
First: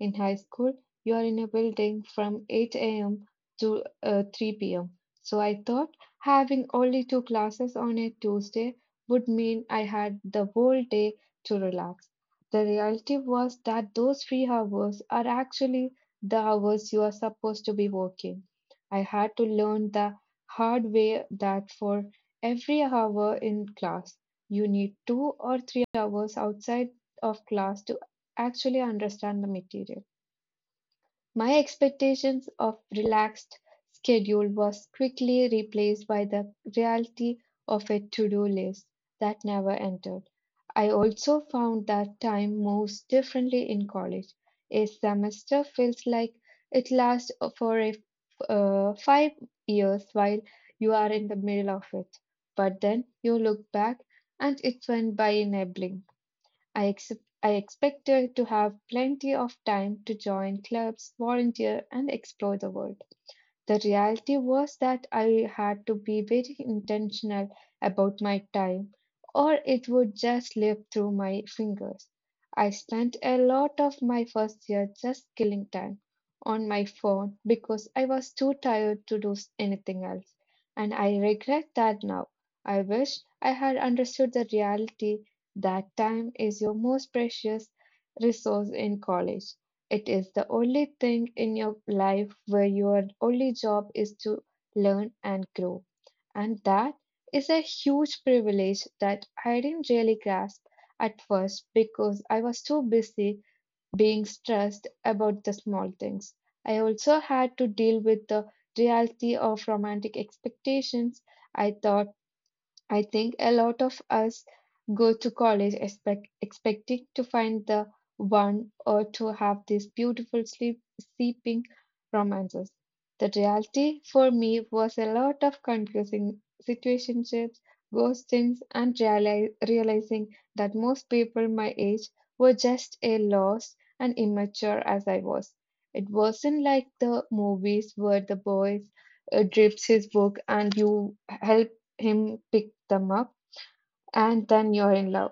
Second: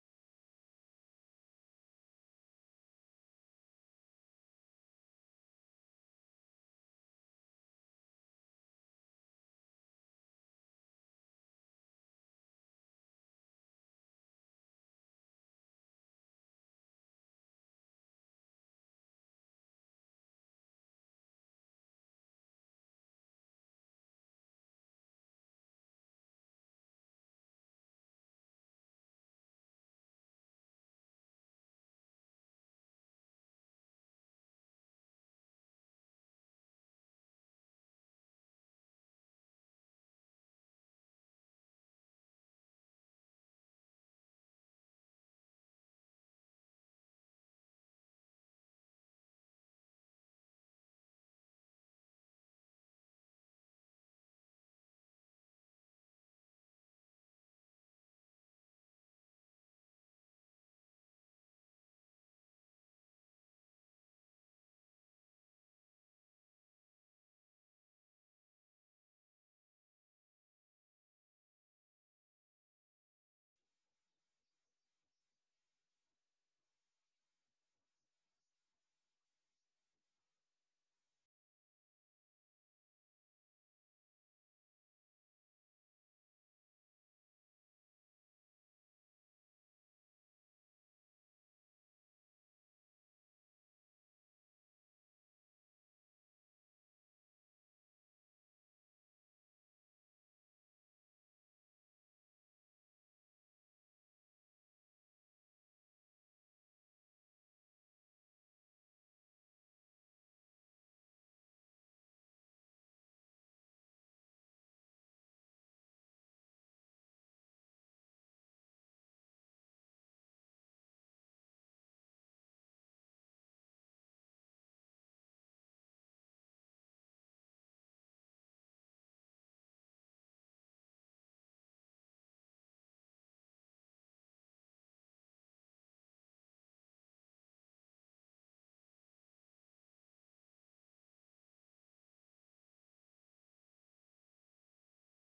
In high school, you are in a building from eight a m to uh, three p m. So I thought having only two classes on a Tuesday would mean I had the whole day to relax. The reality was that those free hours are actually the hours you are supposed to be working. I had to learn the hard way that for every hour in class, you need two or three hours outside of class to actually understand the material. My expectations of relaxed schedule was quickly replaced by the reality of a to-do list that never ended. I also found that time moves differently in college. A semester feels like it lasts for a, uh, five years while you are in the middle of it. But then you look back and it went by in a blink. I, ex- I expected to have plenty of time to join clubs, volunteer, and explore the world. The reality was that I had to be very intentional about my time, or it would just slip through my fingers. I spent a lot of my first year just killing time on my phone because I was too tired to do anything else, and I regret that now. I wish I had understood the reality that time is your most precious resource in college. It is the only thing in your life where your only job is to learn and grow. And that is a huge privilege that I didn't really grasp at first because I was too busy being stressed about the small things. I also had to deal with the reality of romantic expectations. I thought I think a lot of us go to college expect, expecting to find the one or to have these beautiful sleep seeping romances. The reality for me was a lot of confusing situationships, ghostings, and reali- realizing that most people my age were just as lost and immature as I was. It wasn't like the movies where the boys uh, drips his book and you help him pick them up, and then you're in love.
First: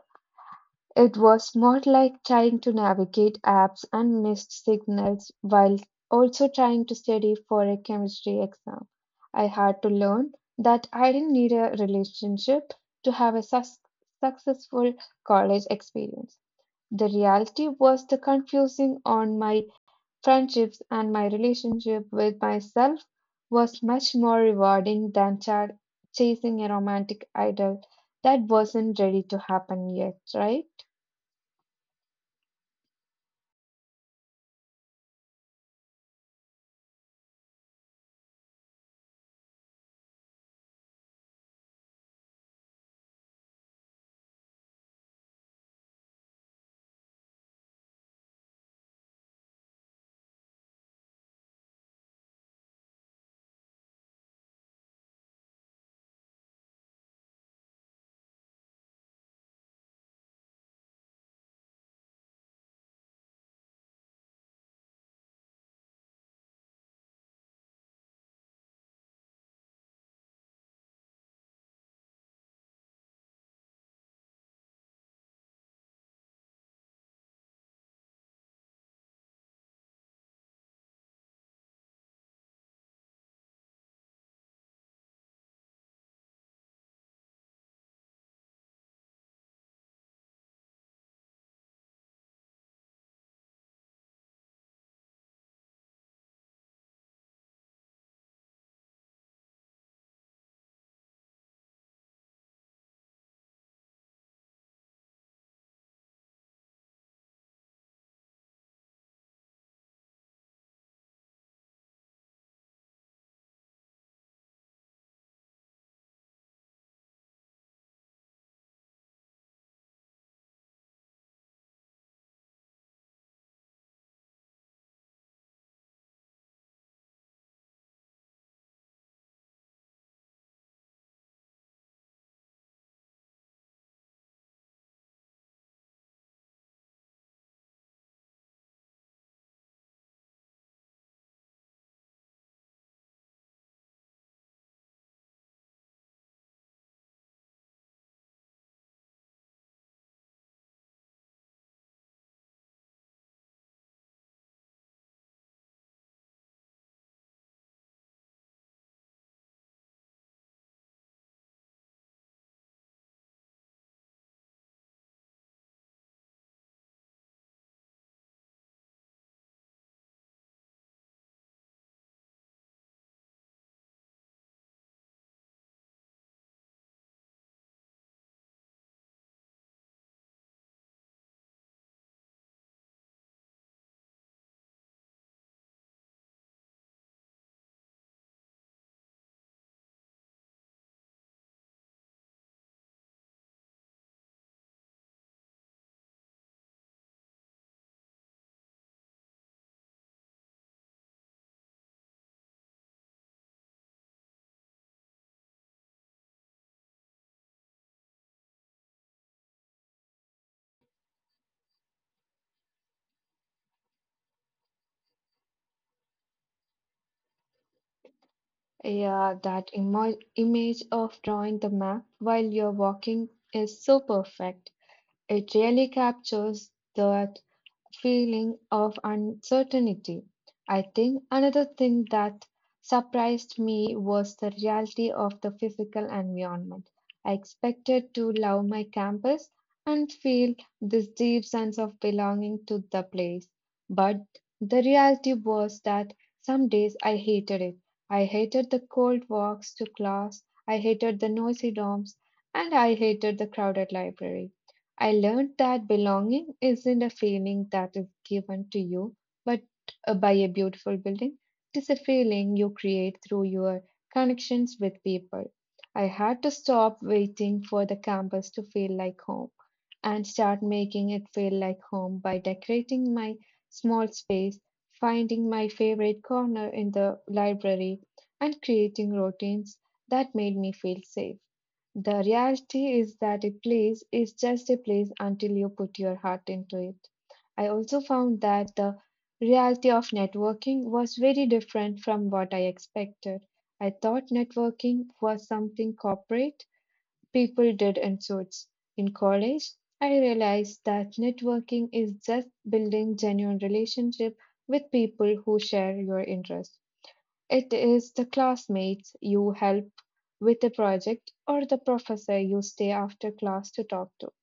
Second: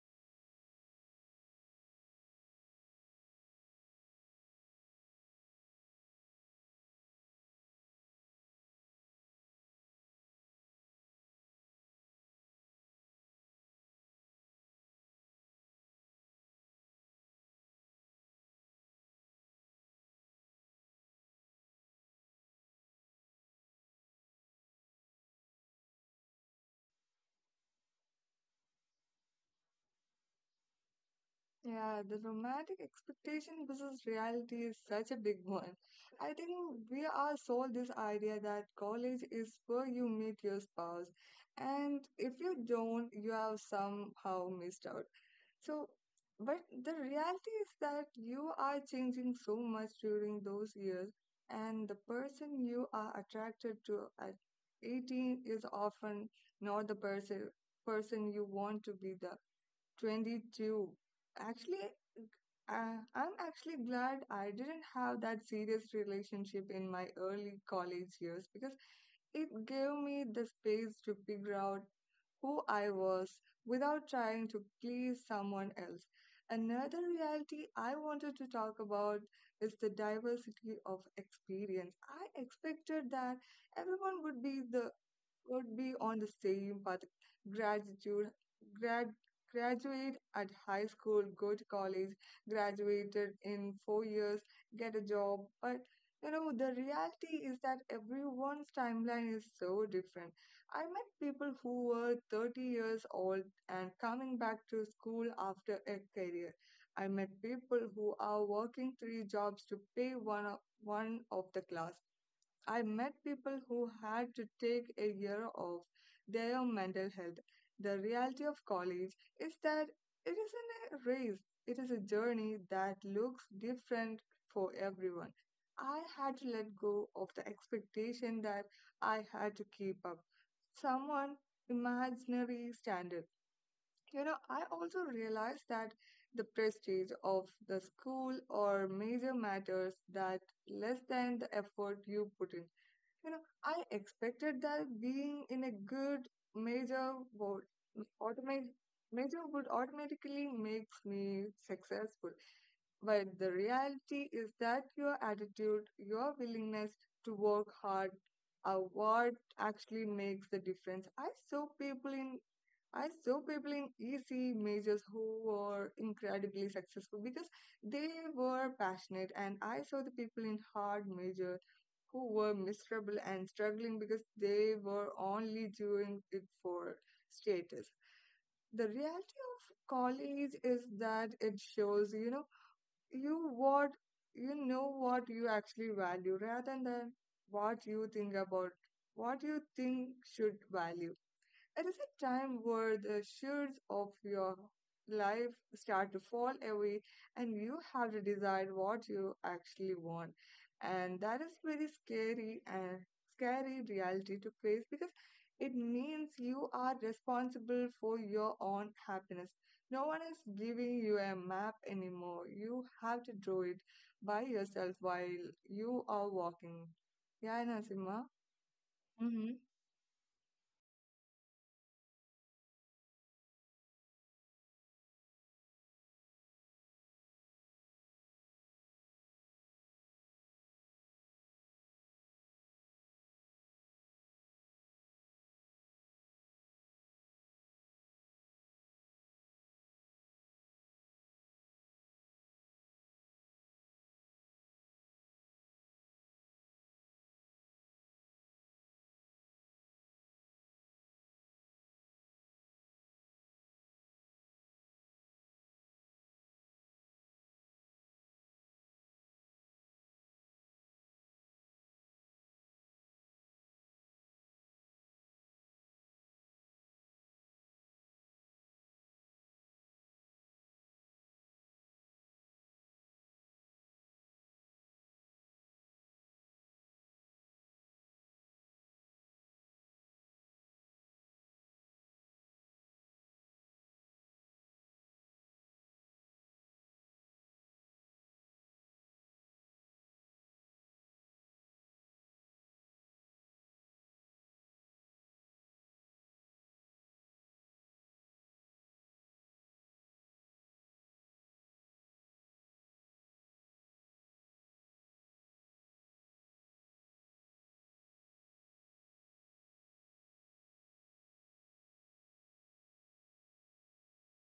It was more like trying to navigate apps and missed signals while also trying to study for a chemistry exam. I had to learn that I didn't need a relationship to have a sus- successful college experience. The reality was the confusing on my friendships, and my relationship with myself was much more rewarding than ch- chasing a romantic idol that wasn't ready to happen yet, right?
Yeah, the romantic expectation versus reality is such a big one. I think we are sold this idea that college is where you meet your spouse, and if you don't, you have somehow missed out. So, but the reality is that you are changing so much during those years, and the person you are attracted to at eighteen is often not the person person you want to be the twenty-two. Actually, uh, I'm actually glad I didn't have that serious relationship in my early college years, because it gave me the space to figure out who I was without trying to please someone else. Another reality I wanted to talk about is the diversity of experience. I expected that everyone would be the would be on the same path. Gratitude, grad, graduate at high school, go to college, graduated in four years, get a job. But, you know, the reality is that everyone's timeline is so different. I met people who were thirty years old and coming back to school after a career. I met people who are working three jobs to pay one o- one of the class. I met people who had to take a year off their mental health. The reality of college is that it isn't a race, it is a journey that looks different for everyone. I had to let go of the expectation that I had to keep up someone imaginary standard. You know, I also realized that the prestige of the school or major matters that less than the effort you put in. You know, I expected that being in a good major would automate major would automatically makes me successful. But the reality is that your attitude, your willingness to work hard are what actually makes the difference. I saw people in I saw people in E C majors who were incredibly successful because they were passionate, and I saw the people in hard major who were miserable and struggling because they were only doing it for status. The reality of college is that it shows, you know, you what you know what you actually value rather than what you think about what you think should value. It is a time where the shades of your life start to fall away and you have to decide what you actually want. And that is very scary and scary reality to face because it means you are responsible for your own happiness. No one is giving you a map anymore. You have to draw it by yourself while you are walking. Yeah, Nasima.
Yeah,
Mm-hmm.
that imo- image of drawing the map while you're walking is so perfect. It really captures that feeling of uncertainty. I think another thing that surprised me was the reality of the physical environment. I expected to love my campus and feel this deep sense of belonging to the place. But the reality was that some days I hated it. I hated the cold walks to class, I hated the noisy dorms, and I hated the crowded library. I learned that belonging isn't a feeling that is given to you, but uh, by a beautiful building. It is a feeling you create through your connections with people. I had to stop waiting for the campus to feel like home and start making it feel like home by decorating my small space, finding my favorite corner in the library, and creating routines that made me feel safe. The reality is that a place is just a place until you put your heart into it. I also found that the reality of networking was very different from what I expected. I thought networking was something corporate people did in suits. In college, I realized that networking is just building genuine relationship with people who share your interests. It is the classmates you help with a project or the professor you stay after class to talk to.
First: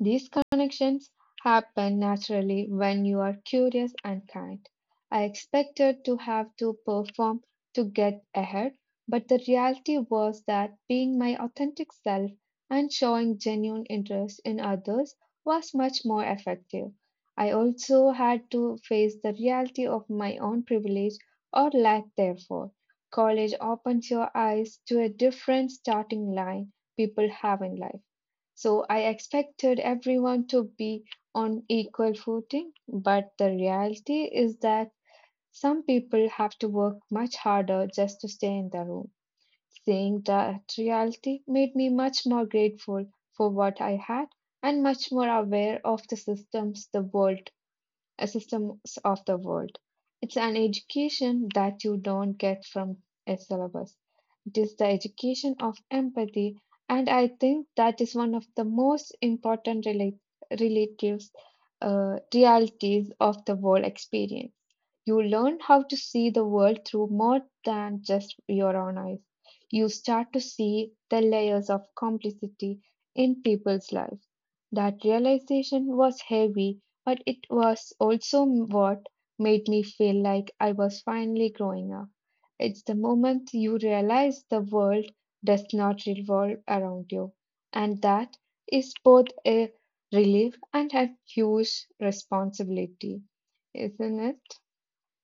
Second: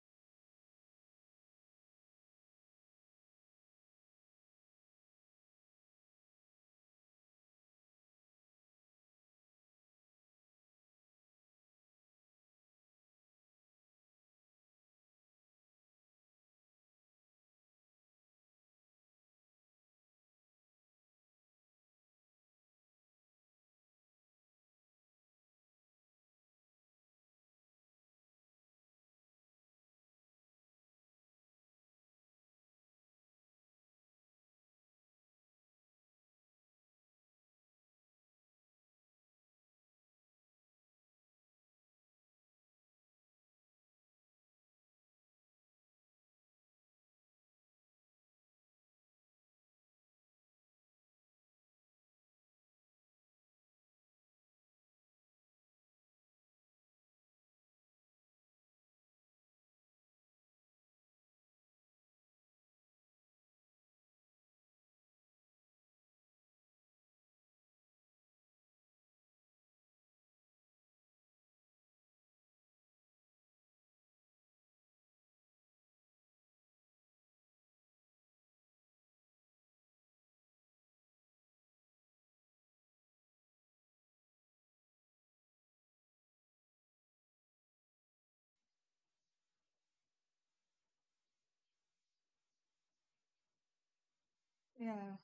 These connections happen naturally when you are curious and kind. I expected to have to perform to get ahead, but the reality was that being my authentic self and showing genuine interest in others was much more effective. I also had to face the reality of my own privilege or lack thereof. College opens your eyes to a different starting line people have in life. So I expected everyone to be on equal footing, but the reality is that some people have to work much harder just to stay in the room. Seeing that reality made me much more grateful for what I had and much more aware of the systems the world uh, systems of the world. It's an education that you don't get from a syllabus. It is the education of empathy, and I think that is one of the most important relate- relatives uh, realities of the world experience. You learn how to see the world through more than just your own eyes. You start to see the layers of complicity in people's lives. That realization was heavy, but it was also what made me feel like I was finally growing up. It's the moment you realize the world does not revolve around you. And that is both a relief and a huge responsibility, isn't it?
Yeah.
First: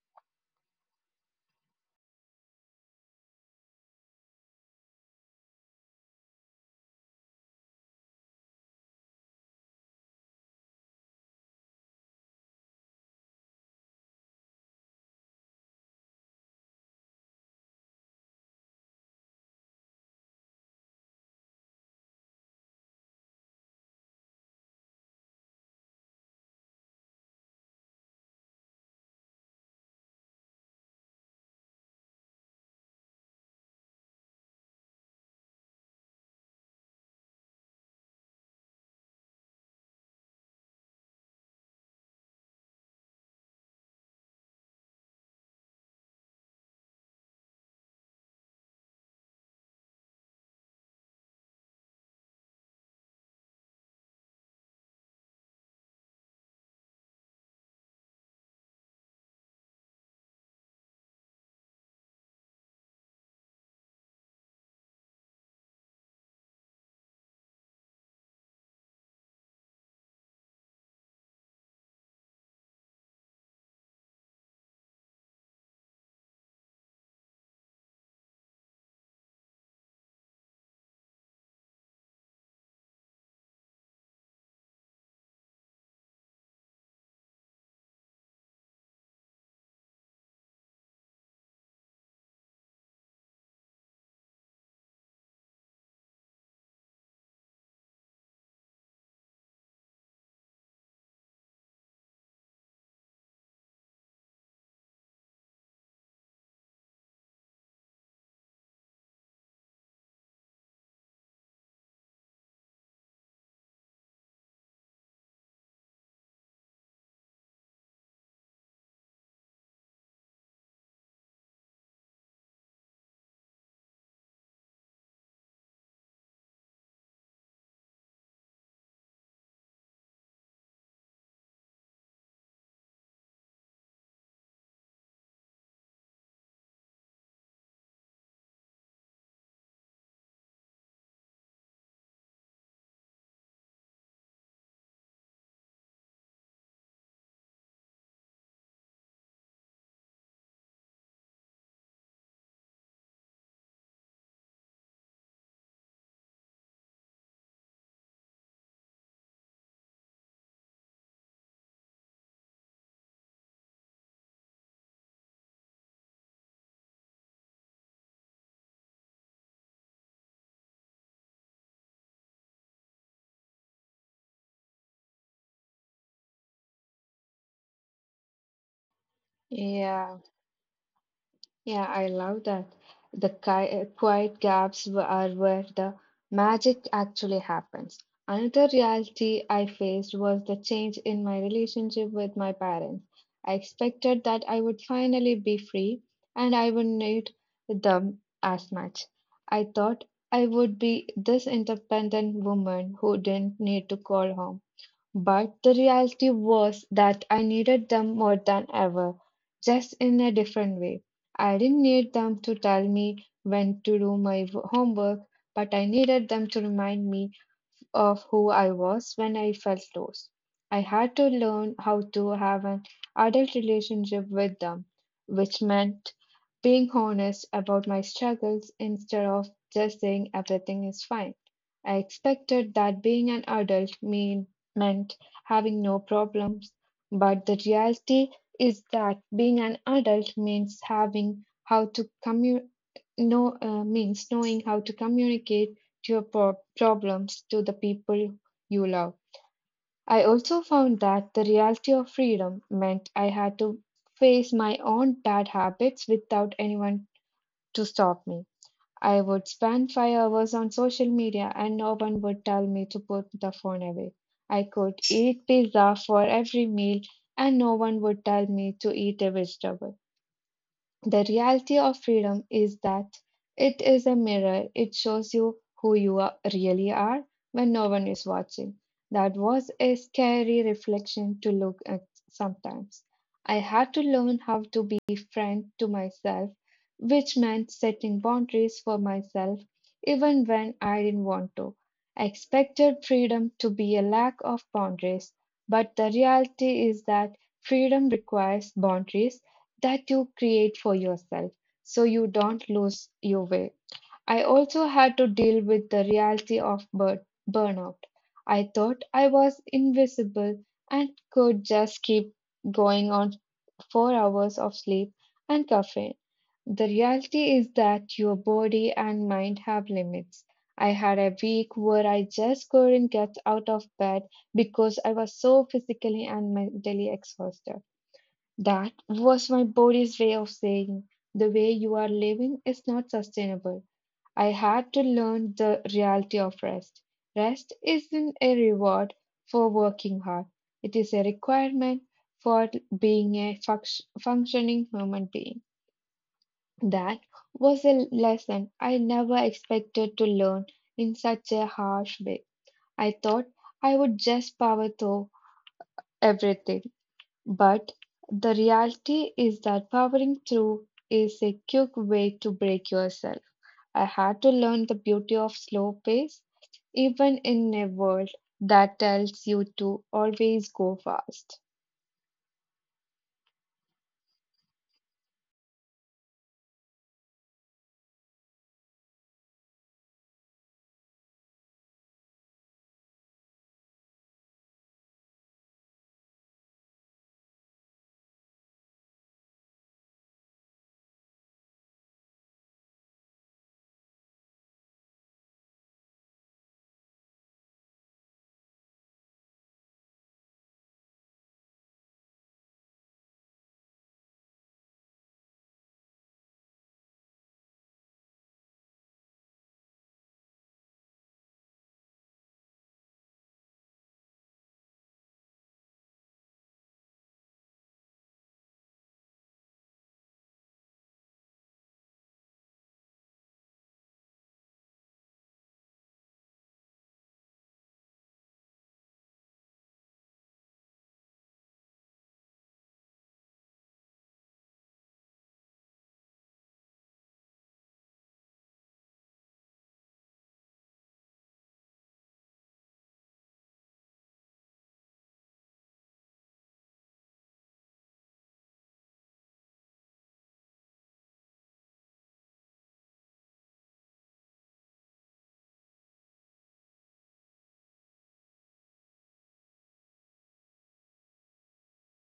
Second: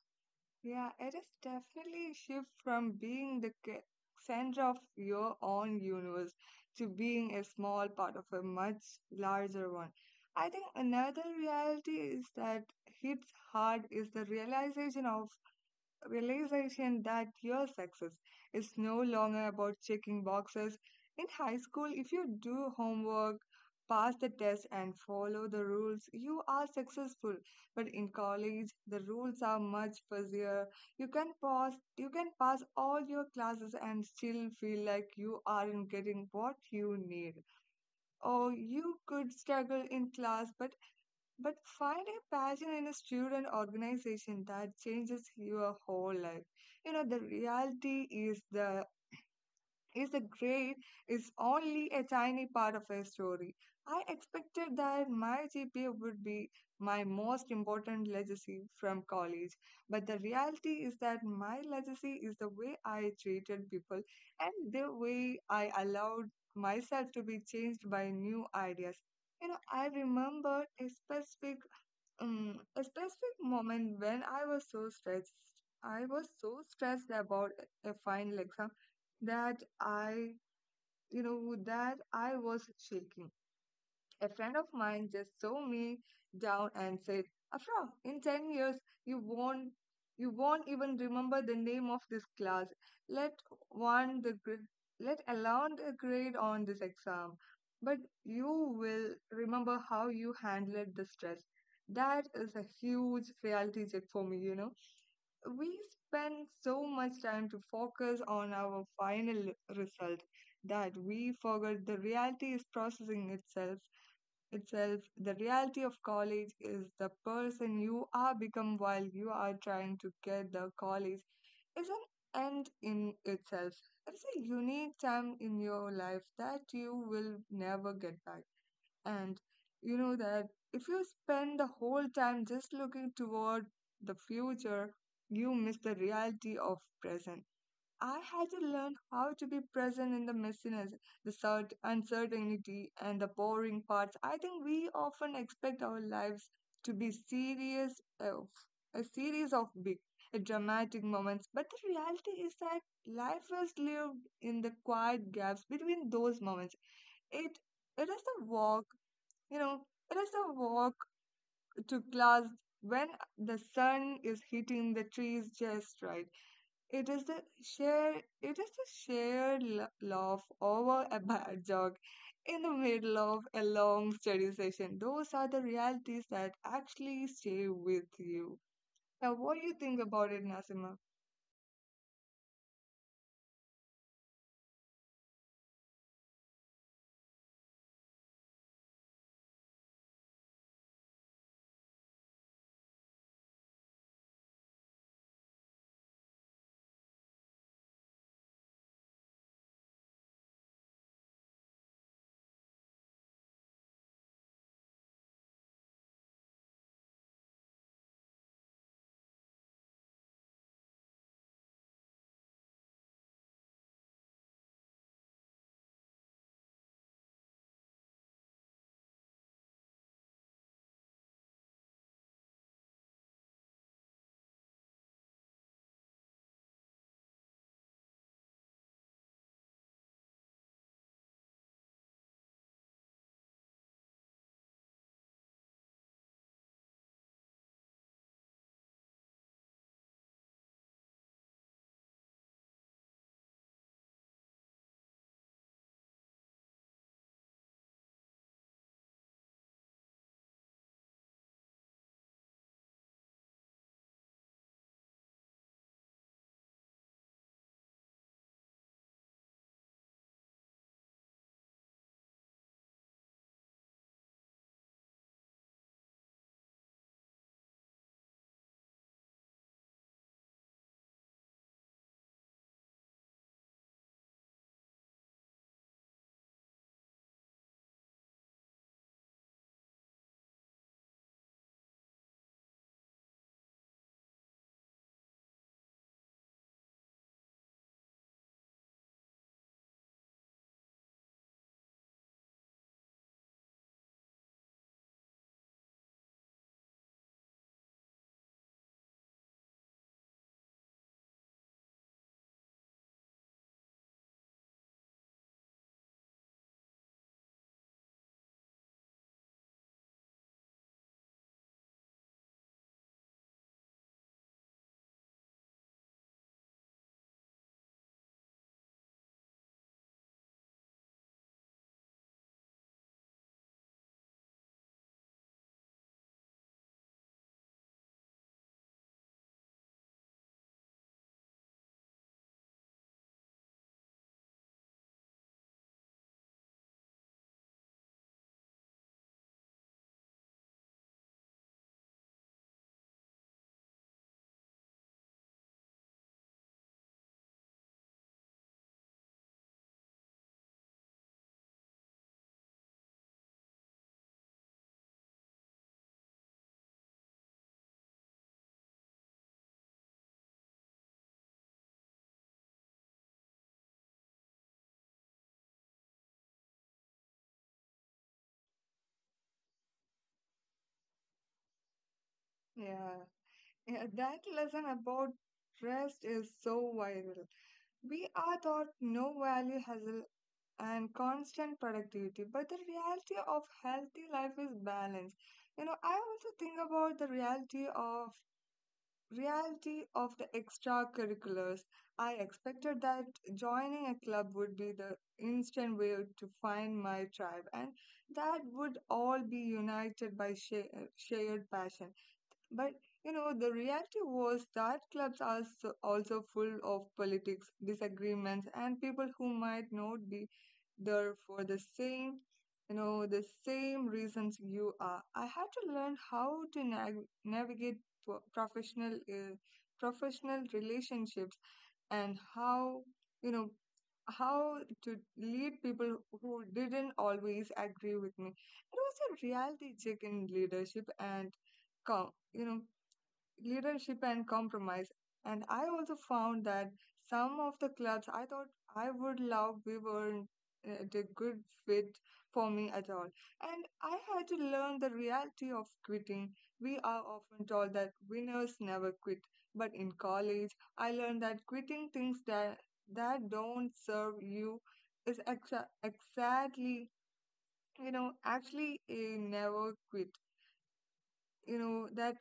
Yeah, it is definitely a shift from being the ca- center of your own universe to being a small part of a much larger one. I think another reality is that hits hard is the realization of realization that your success is no longer about checking boxes. In high school, if you do homework, pass the test, and follow the rules, you are successful. But in college, the rules are much fuzzier. You can pass, you can pass all your classes and still feel like you aren't getting what you need. Or you could struggle in class but but find a passion in a student organization that changes your whole life. You know, the reality is the is the grade is only a tiny part of a story. I expected that my G P A would be my most important legacy from college, but the reality is that my legacy is the way I treated people and the way I allowed myself to be changed by new ideas. You know, I remembered a specific Mm, a specific moment when I was so stressed. I was so stressed about a a final exam that I, you know, that I was shaking. A friend of mine just saw me down and said, Afra, in ten years, you won't, you won't even remember the name of this class. Let one the gr- let alone the grade on this exam. But you will remember how you handled the stress. That is a huge reality check for me, you know. We spend so much time to focus on our final result that we forget the reality is processing itself itself, the reality of college is the person you are become while you are trying to get the college is an end in itself. It's a unique time in your life that you will never get back. And you know that if you spend the whole time just looking toward the future, you miss the reality of present. I had to learn how to be present in the messiness, the cert- uncertainty, and the boring parts. I think we often expect our lives to be serious, uh, a series of big, uh, dramatic moments, but the reality is that life is lived in the quiet gaps between those moments. It it is the walk, you know, it is the walk to class when the sun is hitting the trees just right, it is the sheer, it is the shared la- laugh over a bad joke in the middle of a long study session. Those are the realities that actually stay with you. Now, what do you think
Yeah,
about it, Nasima?
Yeah, I love that. The ki- uh, quiet gaps wh- are where the magic actually happens. Another reality I faced was the change in my relationship with my parents. I expected that I would finally be free and I wouldn't need them as much. I thought I would be this independent woman who didn't need to call home. But the reality was that I needed them more than ever, just in a different way. I didn't need them to tell me when to do my w- homework, but I needed them to remind me of who I was when I felt lost. I had to learn how to have an adult relationship with them, which meant being honest about my struggles instead of just saying everything is fine. I expected that being an adult mean, meant having no problems, but the reality is that being an adult means having how to commu- know, uh, means knowing how to communicate your pro- problems to the people you love. I also found that the reality of freedom meant I had to face my own bad habits without anyone to stop me. I would spend five hours on social media and no one would tell me to put the phone away. I could eat pizza for every meal and no one would tell me to eat a vegetable. The reality of freedom is that it is a mirror. It shows you who you are, really are when no one is watching. That was a scary reflection to look at sometimes. I had to learn how to be friend to myself, which meant setting boundaries for myself even when I didn't want to. I expected freedom to be a lack of boundaries, but the reality is that freedom requires boundaries that you create for yourself so you don't lose your way. I also had to deal with the reality of bur- burnout. I thought I was invisible and could just keep going on four hours of sleep and caffeine. The reality is that your body and mind have limits. I had a week where I just couldn't get out of bed because I was so physically and mentally exhausted. That was my body's way of saying, the way you are living is not sustainable. I had to learn the reality of rest. Rest isn't a reward for working hard, it is a requirement for being a funct- functioning human being. That was a lesson I never expected to learn in such a harsh way. I thought I would just power through everything. But the reality is that powering through is a quick way to break yourself. I had to learn the beauty of slow pace, even in a world that tells you to always go fast.
Yeah, yeah, that lesson about rest is so viral. We are taught no value hustle and constant productivity, but the reality of healthy life is balance. You know, I also think about the reality of reality of the extracurriculars. I expected that joining a club would be the instant way to find my tribe and that would all be united by sha- shared passion. But you know, the reality was that clubs are so- also full of politics, disagreements, and people who might not be there for the same, you know, the same reasons you are. I had to learn how to nav- navigate pro- professional, uh, professional relationships and how, you know, how to lead people who didn't always agree with me. It was a reality check in leadership and com- you know leadership and compromise. And I also found that some of the clubs I thought I would love we weren't uh, the good fit for me at all. And I had to learn the reality of quitting. We are often told that winners never quit, but in college, I learned that quitting things that that don't serve you is exa- exactly, you know actually a never quit, you know that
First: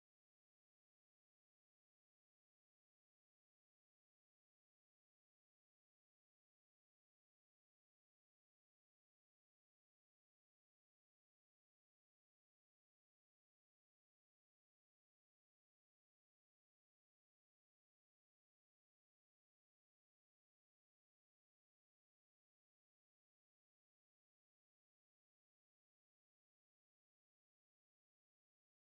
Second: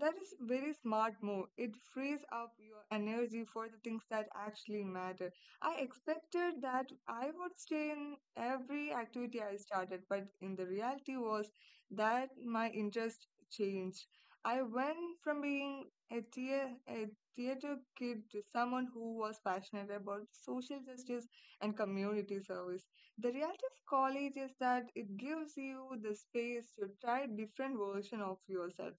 that is very smart move. It frees up your energy for the things that actually matter. I expected that I would stay in every activity I started, but in the reality was that my interest changed. I went from being a, thea- a theater kid to someone who was passionate about social justice and community service. The reality of college is that it gives you the space to try different version of yourself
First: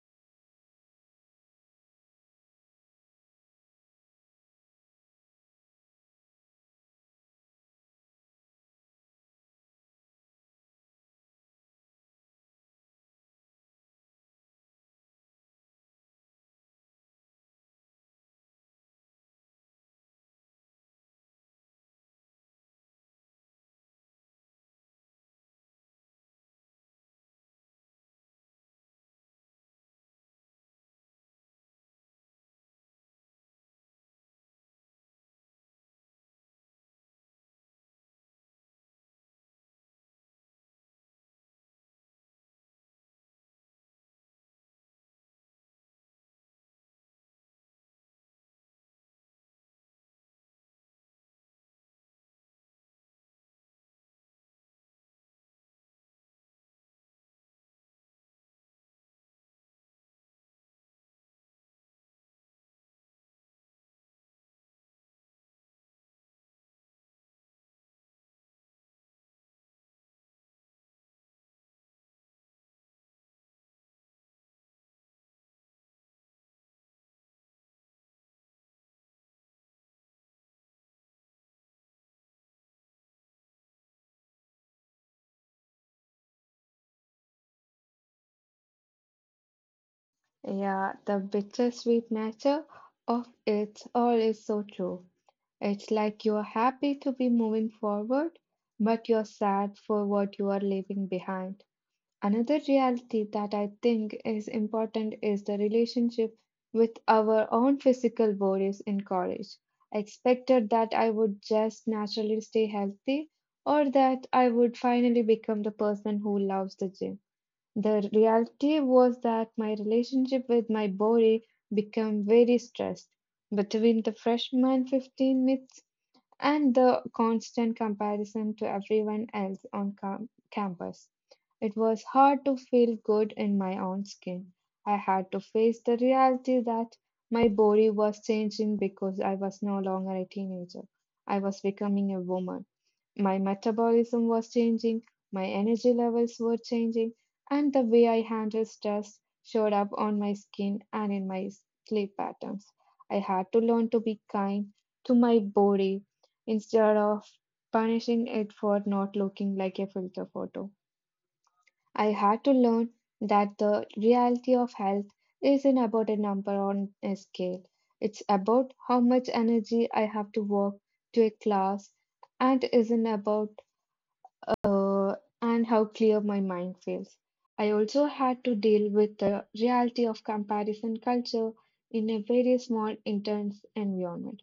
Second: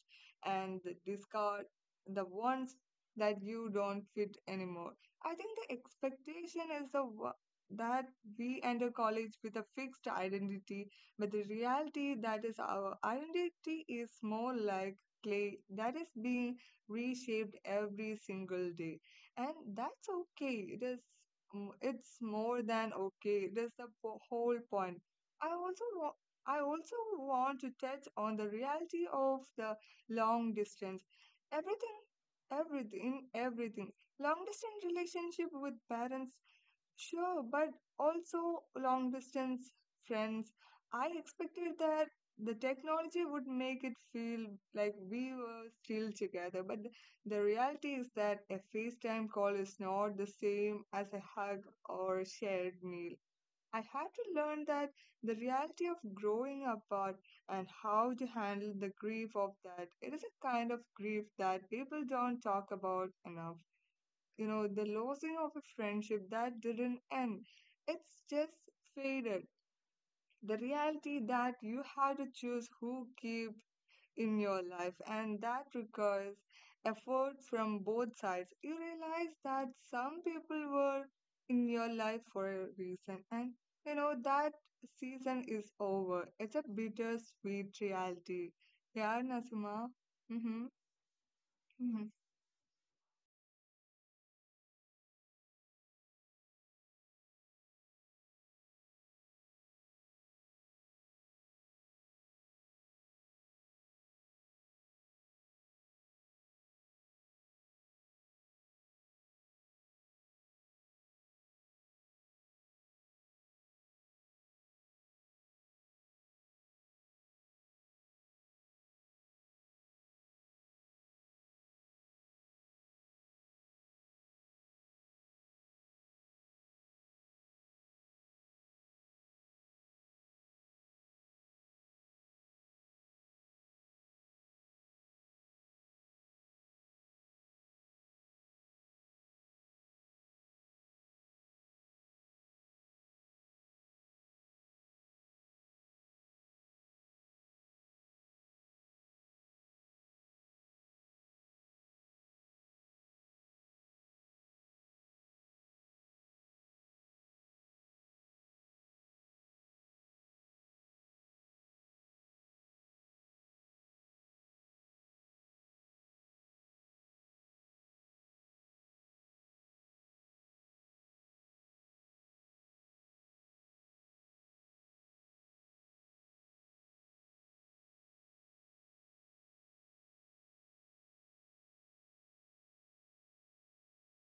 and discard the ones that you don't fit anymore. I think the expectation is the wo- that we enter college with a fixed identity, but the reality that is our identity is more like clay that is being reshaped every single day, and that's okay. It is mm, it's more than okay. It is the po- whole point. i also want I also want to touch on the reality of the long distance everything everything everything long distance relationship with parents, sure, but also long distance friends. I expected that the technology would make it feel like we were still together, but th- the reality is that a FaceTime call is not the same as a hug or shared meal. I had to learn that the reality of growing apart and how to handle the grief of that. It is a kind of grief that people don't talk about enough. You know, the losing of a friendship that didn't end, it's just faded. The reality that you had to choose who keep in your life, and that requires effort from both sides. You realize that some people were in your life for a reason, and you know that season is over. It's a bittersweet reality. Yeah, Nasima. Mm-hmm.
Yeah, the
Mm-hmm.
bittersweet nature of it all is so true. It's like you're happy to be moving forward, but you're sad for what you are leaving behind. Another reality that I think is important is the relationship with our own physical bodies in college. I expected that I would just naturally stay healthy or that I would finally become the person who loves the gym. The reality was that my relationship with my body became very stressed. Between the freshman fifteen minutes and the constant comparison to everyone else on cam- campus. It was hard to feel good in my own skin. I had to face the reality that my body was changing because I was no longer a teenager. I was becoming a woman. My metabolism was changing, my energy levels were changing, and the way I handled stress showed up on my skin and in my sleep patterns. I had to learn to be kind to my body instead of punishing it for not looking like a filter photo. I had to learn that the reality of health isn't about a number on a scale. It's about how much energy I have to work to a class and isn't about uh, and how clear my mind feels. I also had to deal with the reality of comparison culture in a very small, intense environment.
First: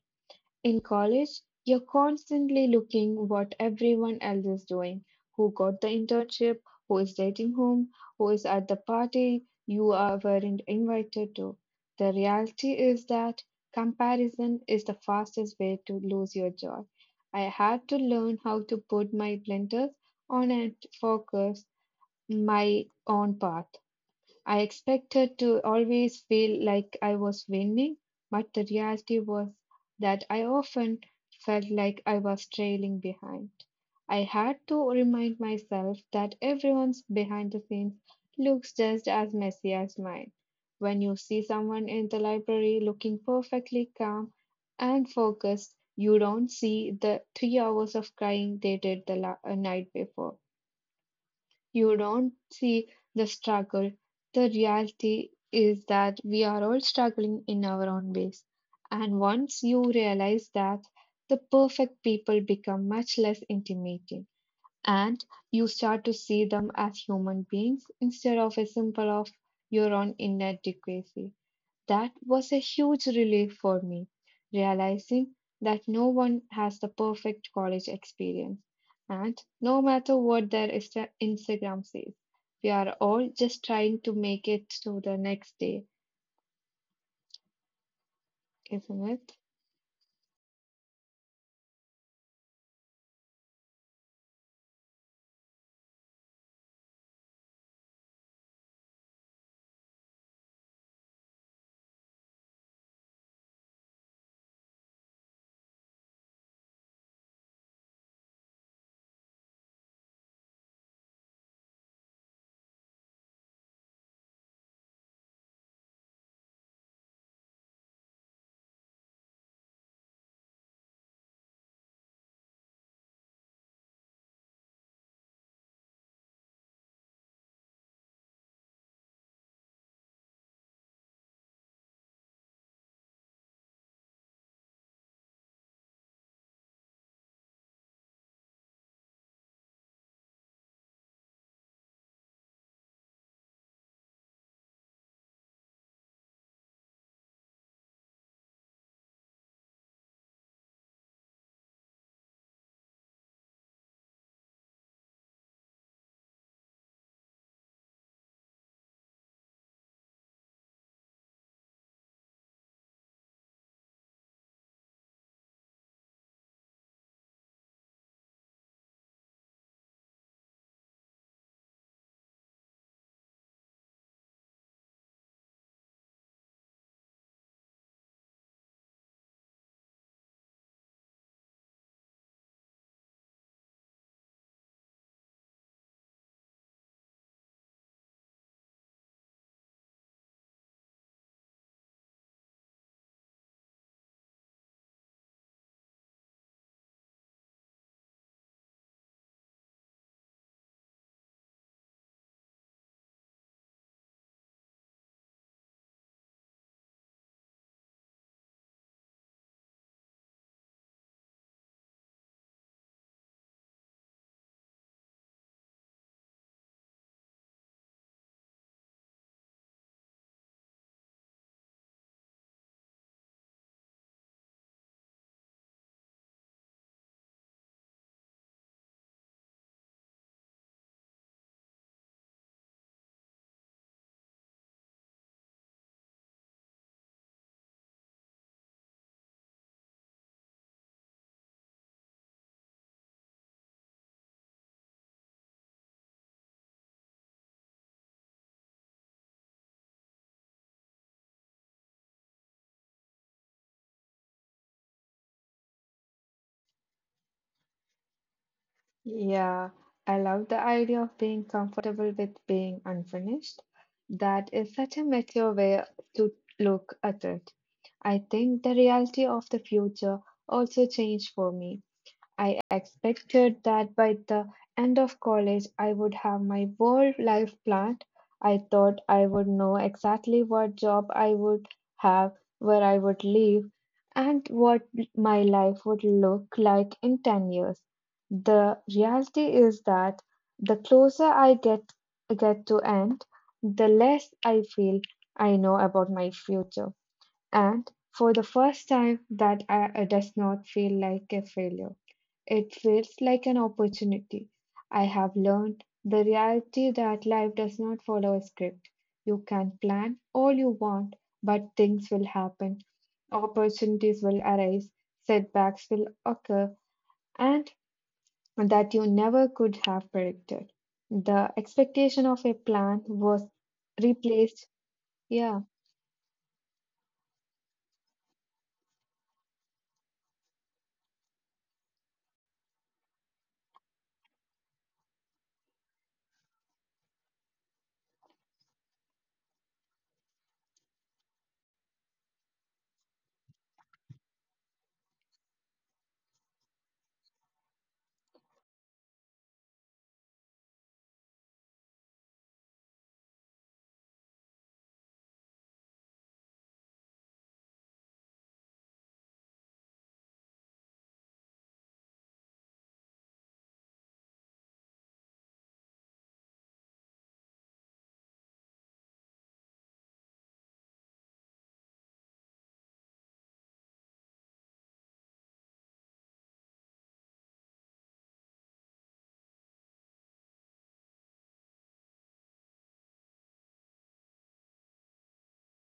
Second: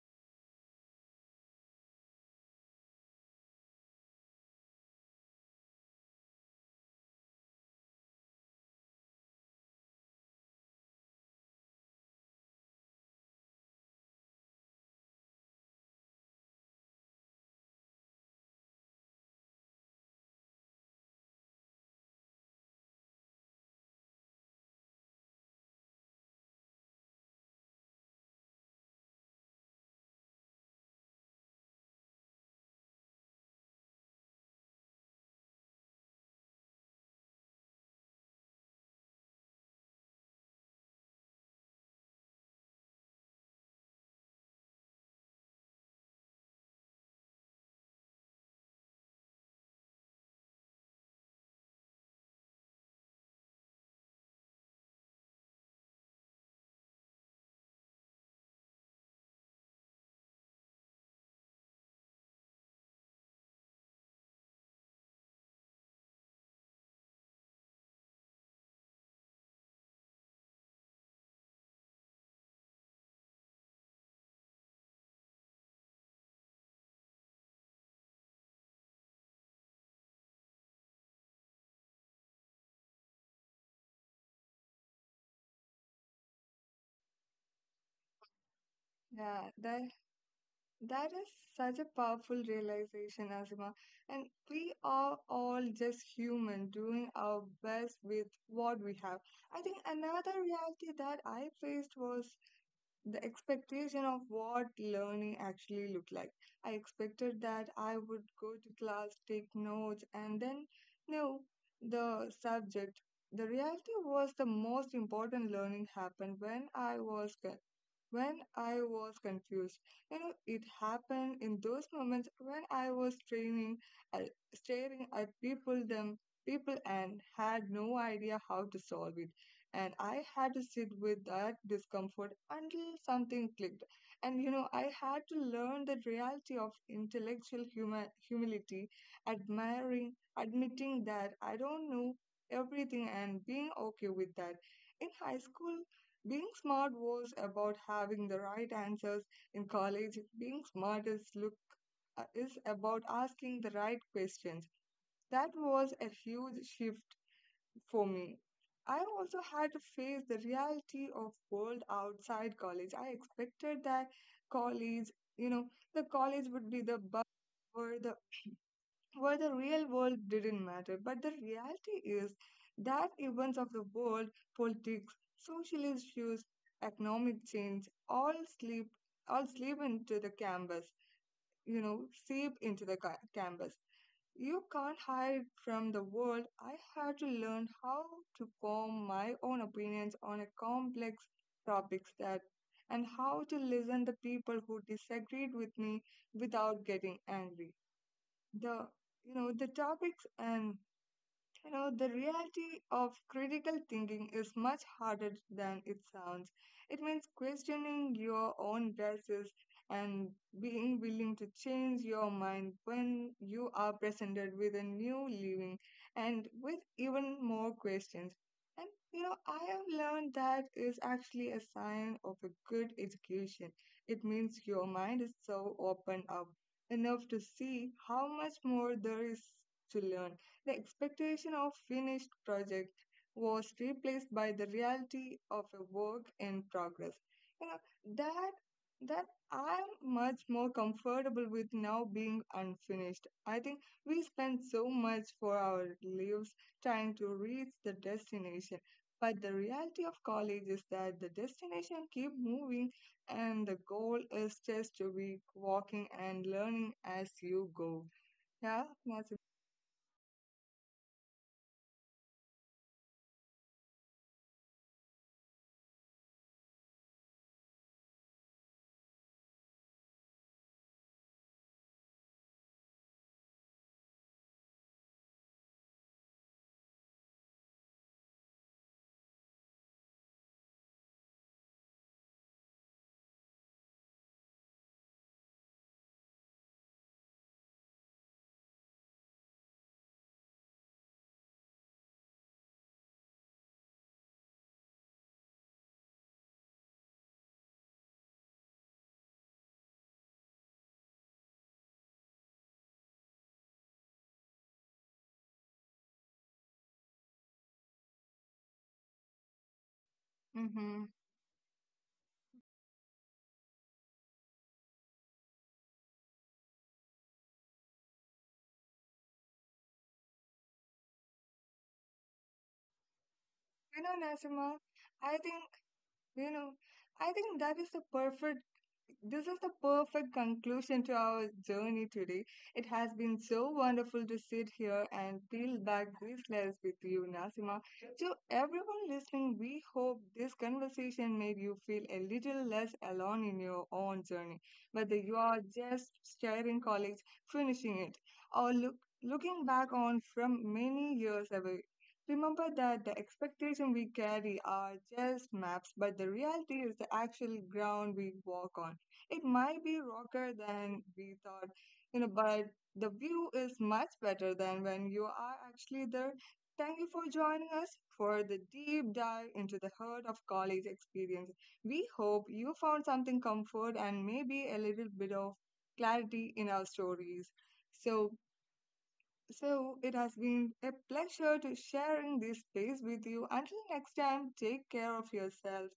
In college, you're constantly looking what everyone else is doing, who got the internship, who is dating whom, who is at the party you are weren't invited to. The reality is that comparison is the fastest way to lose your joy. I had to learn how to put my blinders on and focus my own path. I expected to always feel like I was winning, but the reality was that I often felt like I was trailing behind. I had to remind myself that everyone's behind the scenes looks just as messy as mine. When you see someone in the library looking perfectly calm and focused, you don't see the three hours of crying they did the la- uh, night before. You don't see the struggle. The reality is that we are all struggling in our own ways. And once you realize that, the perfect people become much less intimidating and you start to see them as human beings instead of a symbol of your own inadequacy. That was a huge relief for me, realizing that no one has the perfect college experience. And no matter what their Insta- Instagram says, we are all just trying to make it to the next day, isn't it?
Yeah, that that is such a powerful realization, Azima. And we are all just human doing our best with what we have. I think another reality that I faced was the expectation of what learning actually looked like. I expected that I would go to class, take notes, and then know the subject. The reality was the most important learning happened when I was g- when I was confused. You know, it happened in those moments when I was training, uh, staring at people, them people, and had no idea how to solve it. And I had to sit with that discomfort until something clicked. And you know, I had to learn the reality of intellectual huma- humility, admiring, admitting that I don't know everything, and being okay with that. In high school, being smart was about having the right answers in college. Being smart is look uh, is about asking the right questions. That was a huge shift for me. I also had to face the reality of world outside college. I expected that college, you know, the college would be the buzz or the where the real world didn't matter. But the reality is that events of the world, politics, social issues, economic change, all sleep all sleep into the canvas, you know, seep into the ca- canvas. You can't hide from the world. I had to learn how to form my own opinions on a complex topics that and how to listen to people who disagreed with me without getting angry the you know the topics and you know, the reality of critical thinking is much harder than it sounds. It means questioning your own biases and being willing to change your mind when you are presented with a new living and with even more questions. And you know, I have learned that is actually a sign of a good education. It means your mind is so open up enough to see how much more there is to learn the expectation of finished project was replaced by the reality of a work in progress. You know, that that I'm much more comfortable with now being unfinished. I think we spend so much for our lives trying to reach the destination. But the reality of college is that the destination keep moving and the goal is just to be walking and learning as you go. Yeah, that's it.
Yeah, I love the idea of being comfortable with being unfinished. That is such a mature way to look at it. I think the reality of the future also changed for me. I expected that by the end of college I would have my whole life planned. I thought I would know exactly what job I would have, where I would live, and what my life would look like in ten years. The reality is that the closer I get get to end, the less I feel I know about my future. And for the first time that I, does not feel like a failure. It feels like an opportunity. I have learned the reality that life does not follow a script. You can plan all you
Mm-hmm.
want, but things will happen. Opportunities will arise, setbacks will occur, and that you never could have predicted. The expectation of a plan was
You know,
replaced,
Nasima, I think,
yeah
you know, I think that is the perfect, this is the perfect conclusion to our journey today. It has been so wonderful to sit here and peel back these layers with you, Nasima. To everyone listening, we hope this conversation made you feel a little less alone in your own journey, whether you are just starting college, finishing it, or look, looking back on from many years away. Remember that the expectation we carry are just maps, but the reality is the actual ground we walk on. It might be rougher than we thought, you know, but the view is much better than when you are actually there. Thank you for joining us for the deep dive into the heart of college experience. We hope you found something comfort and maybe a little bit of clarity in our stories. So so it has been a pleasure to sharing this space with you. Until next time, take care of yourself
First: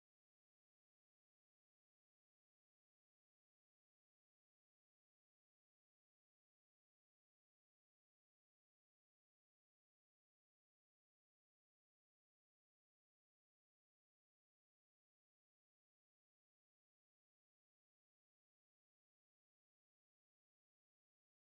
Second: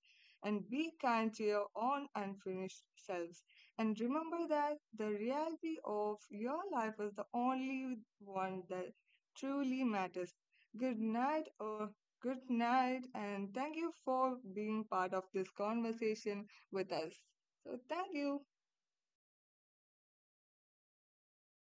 and be kind to your own unfinished selves. And remember that the reality of your life is the only one that truly matters. Good night or good night and thank you for being part of this conversation with us. So thank you.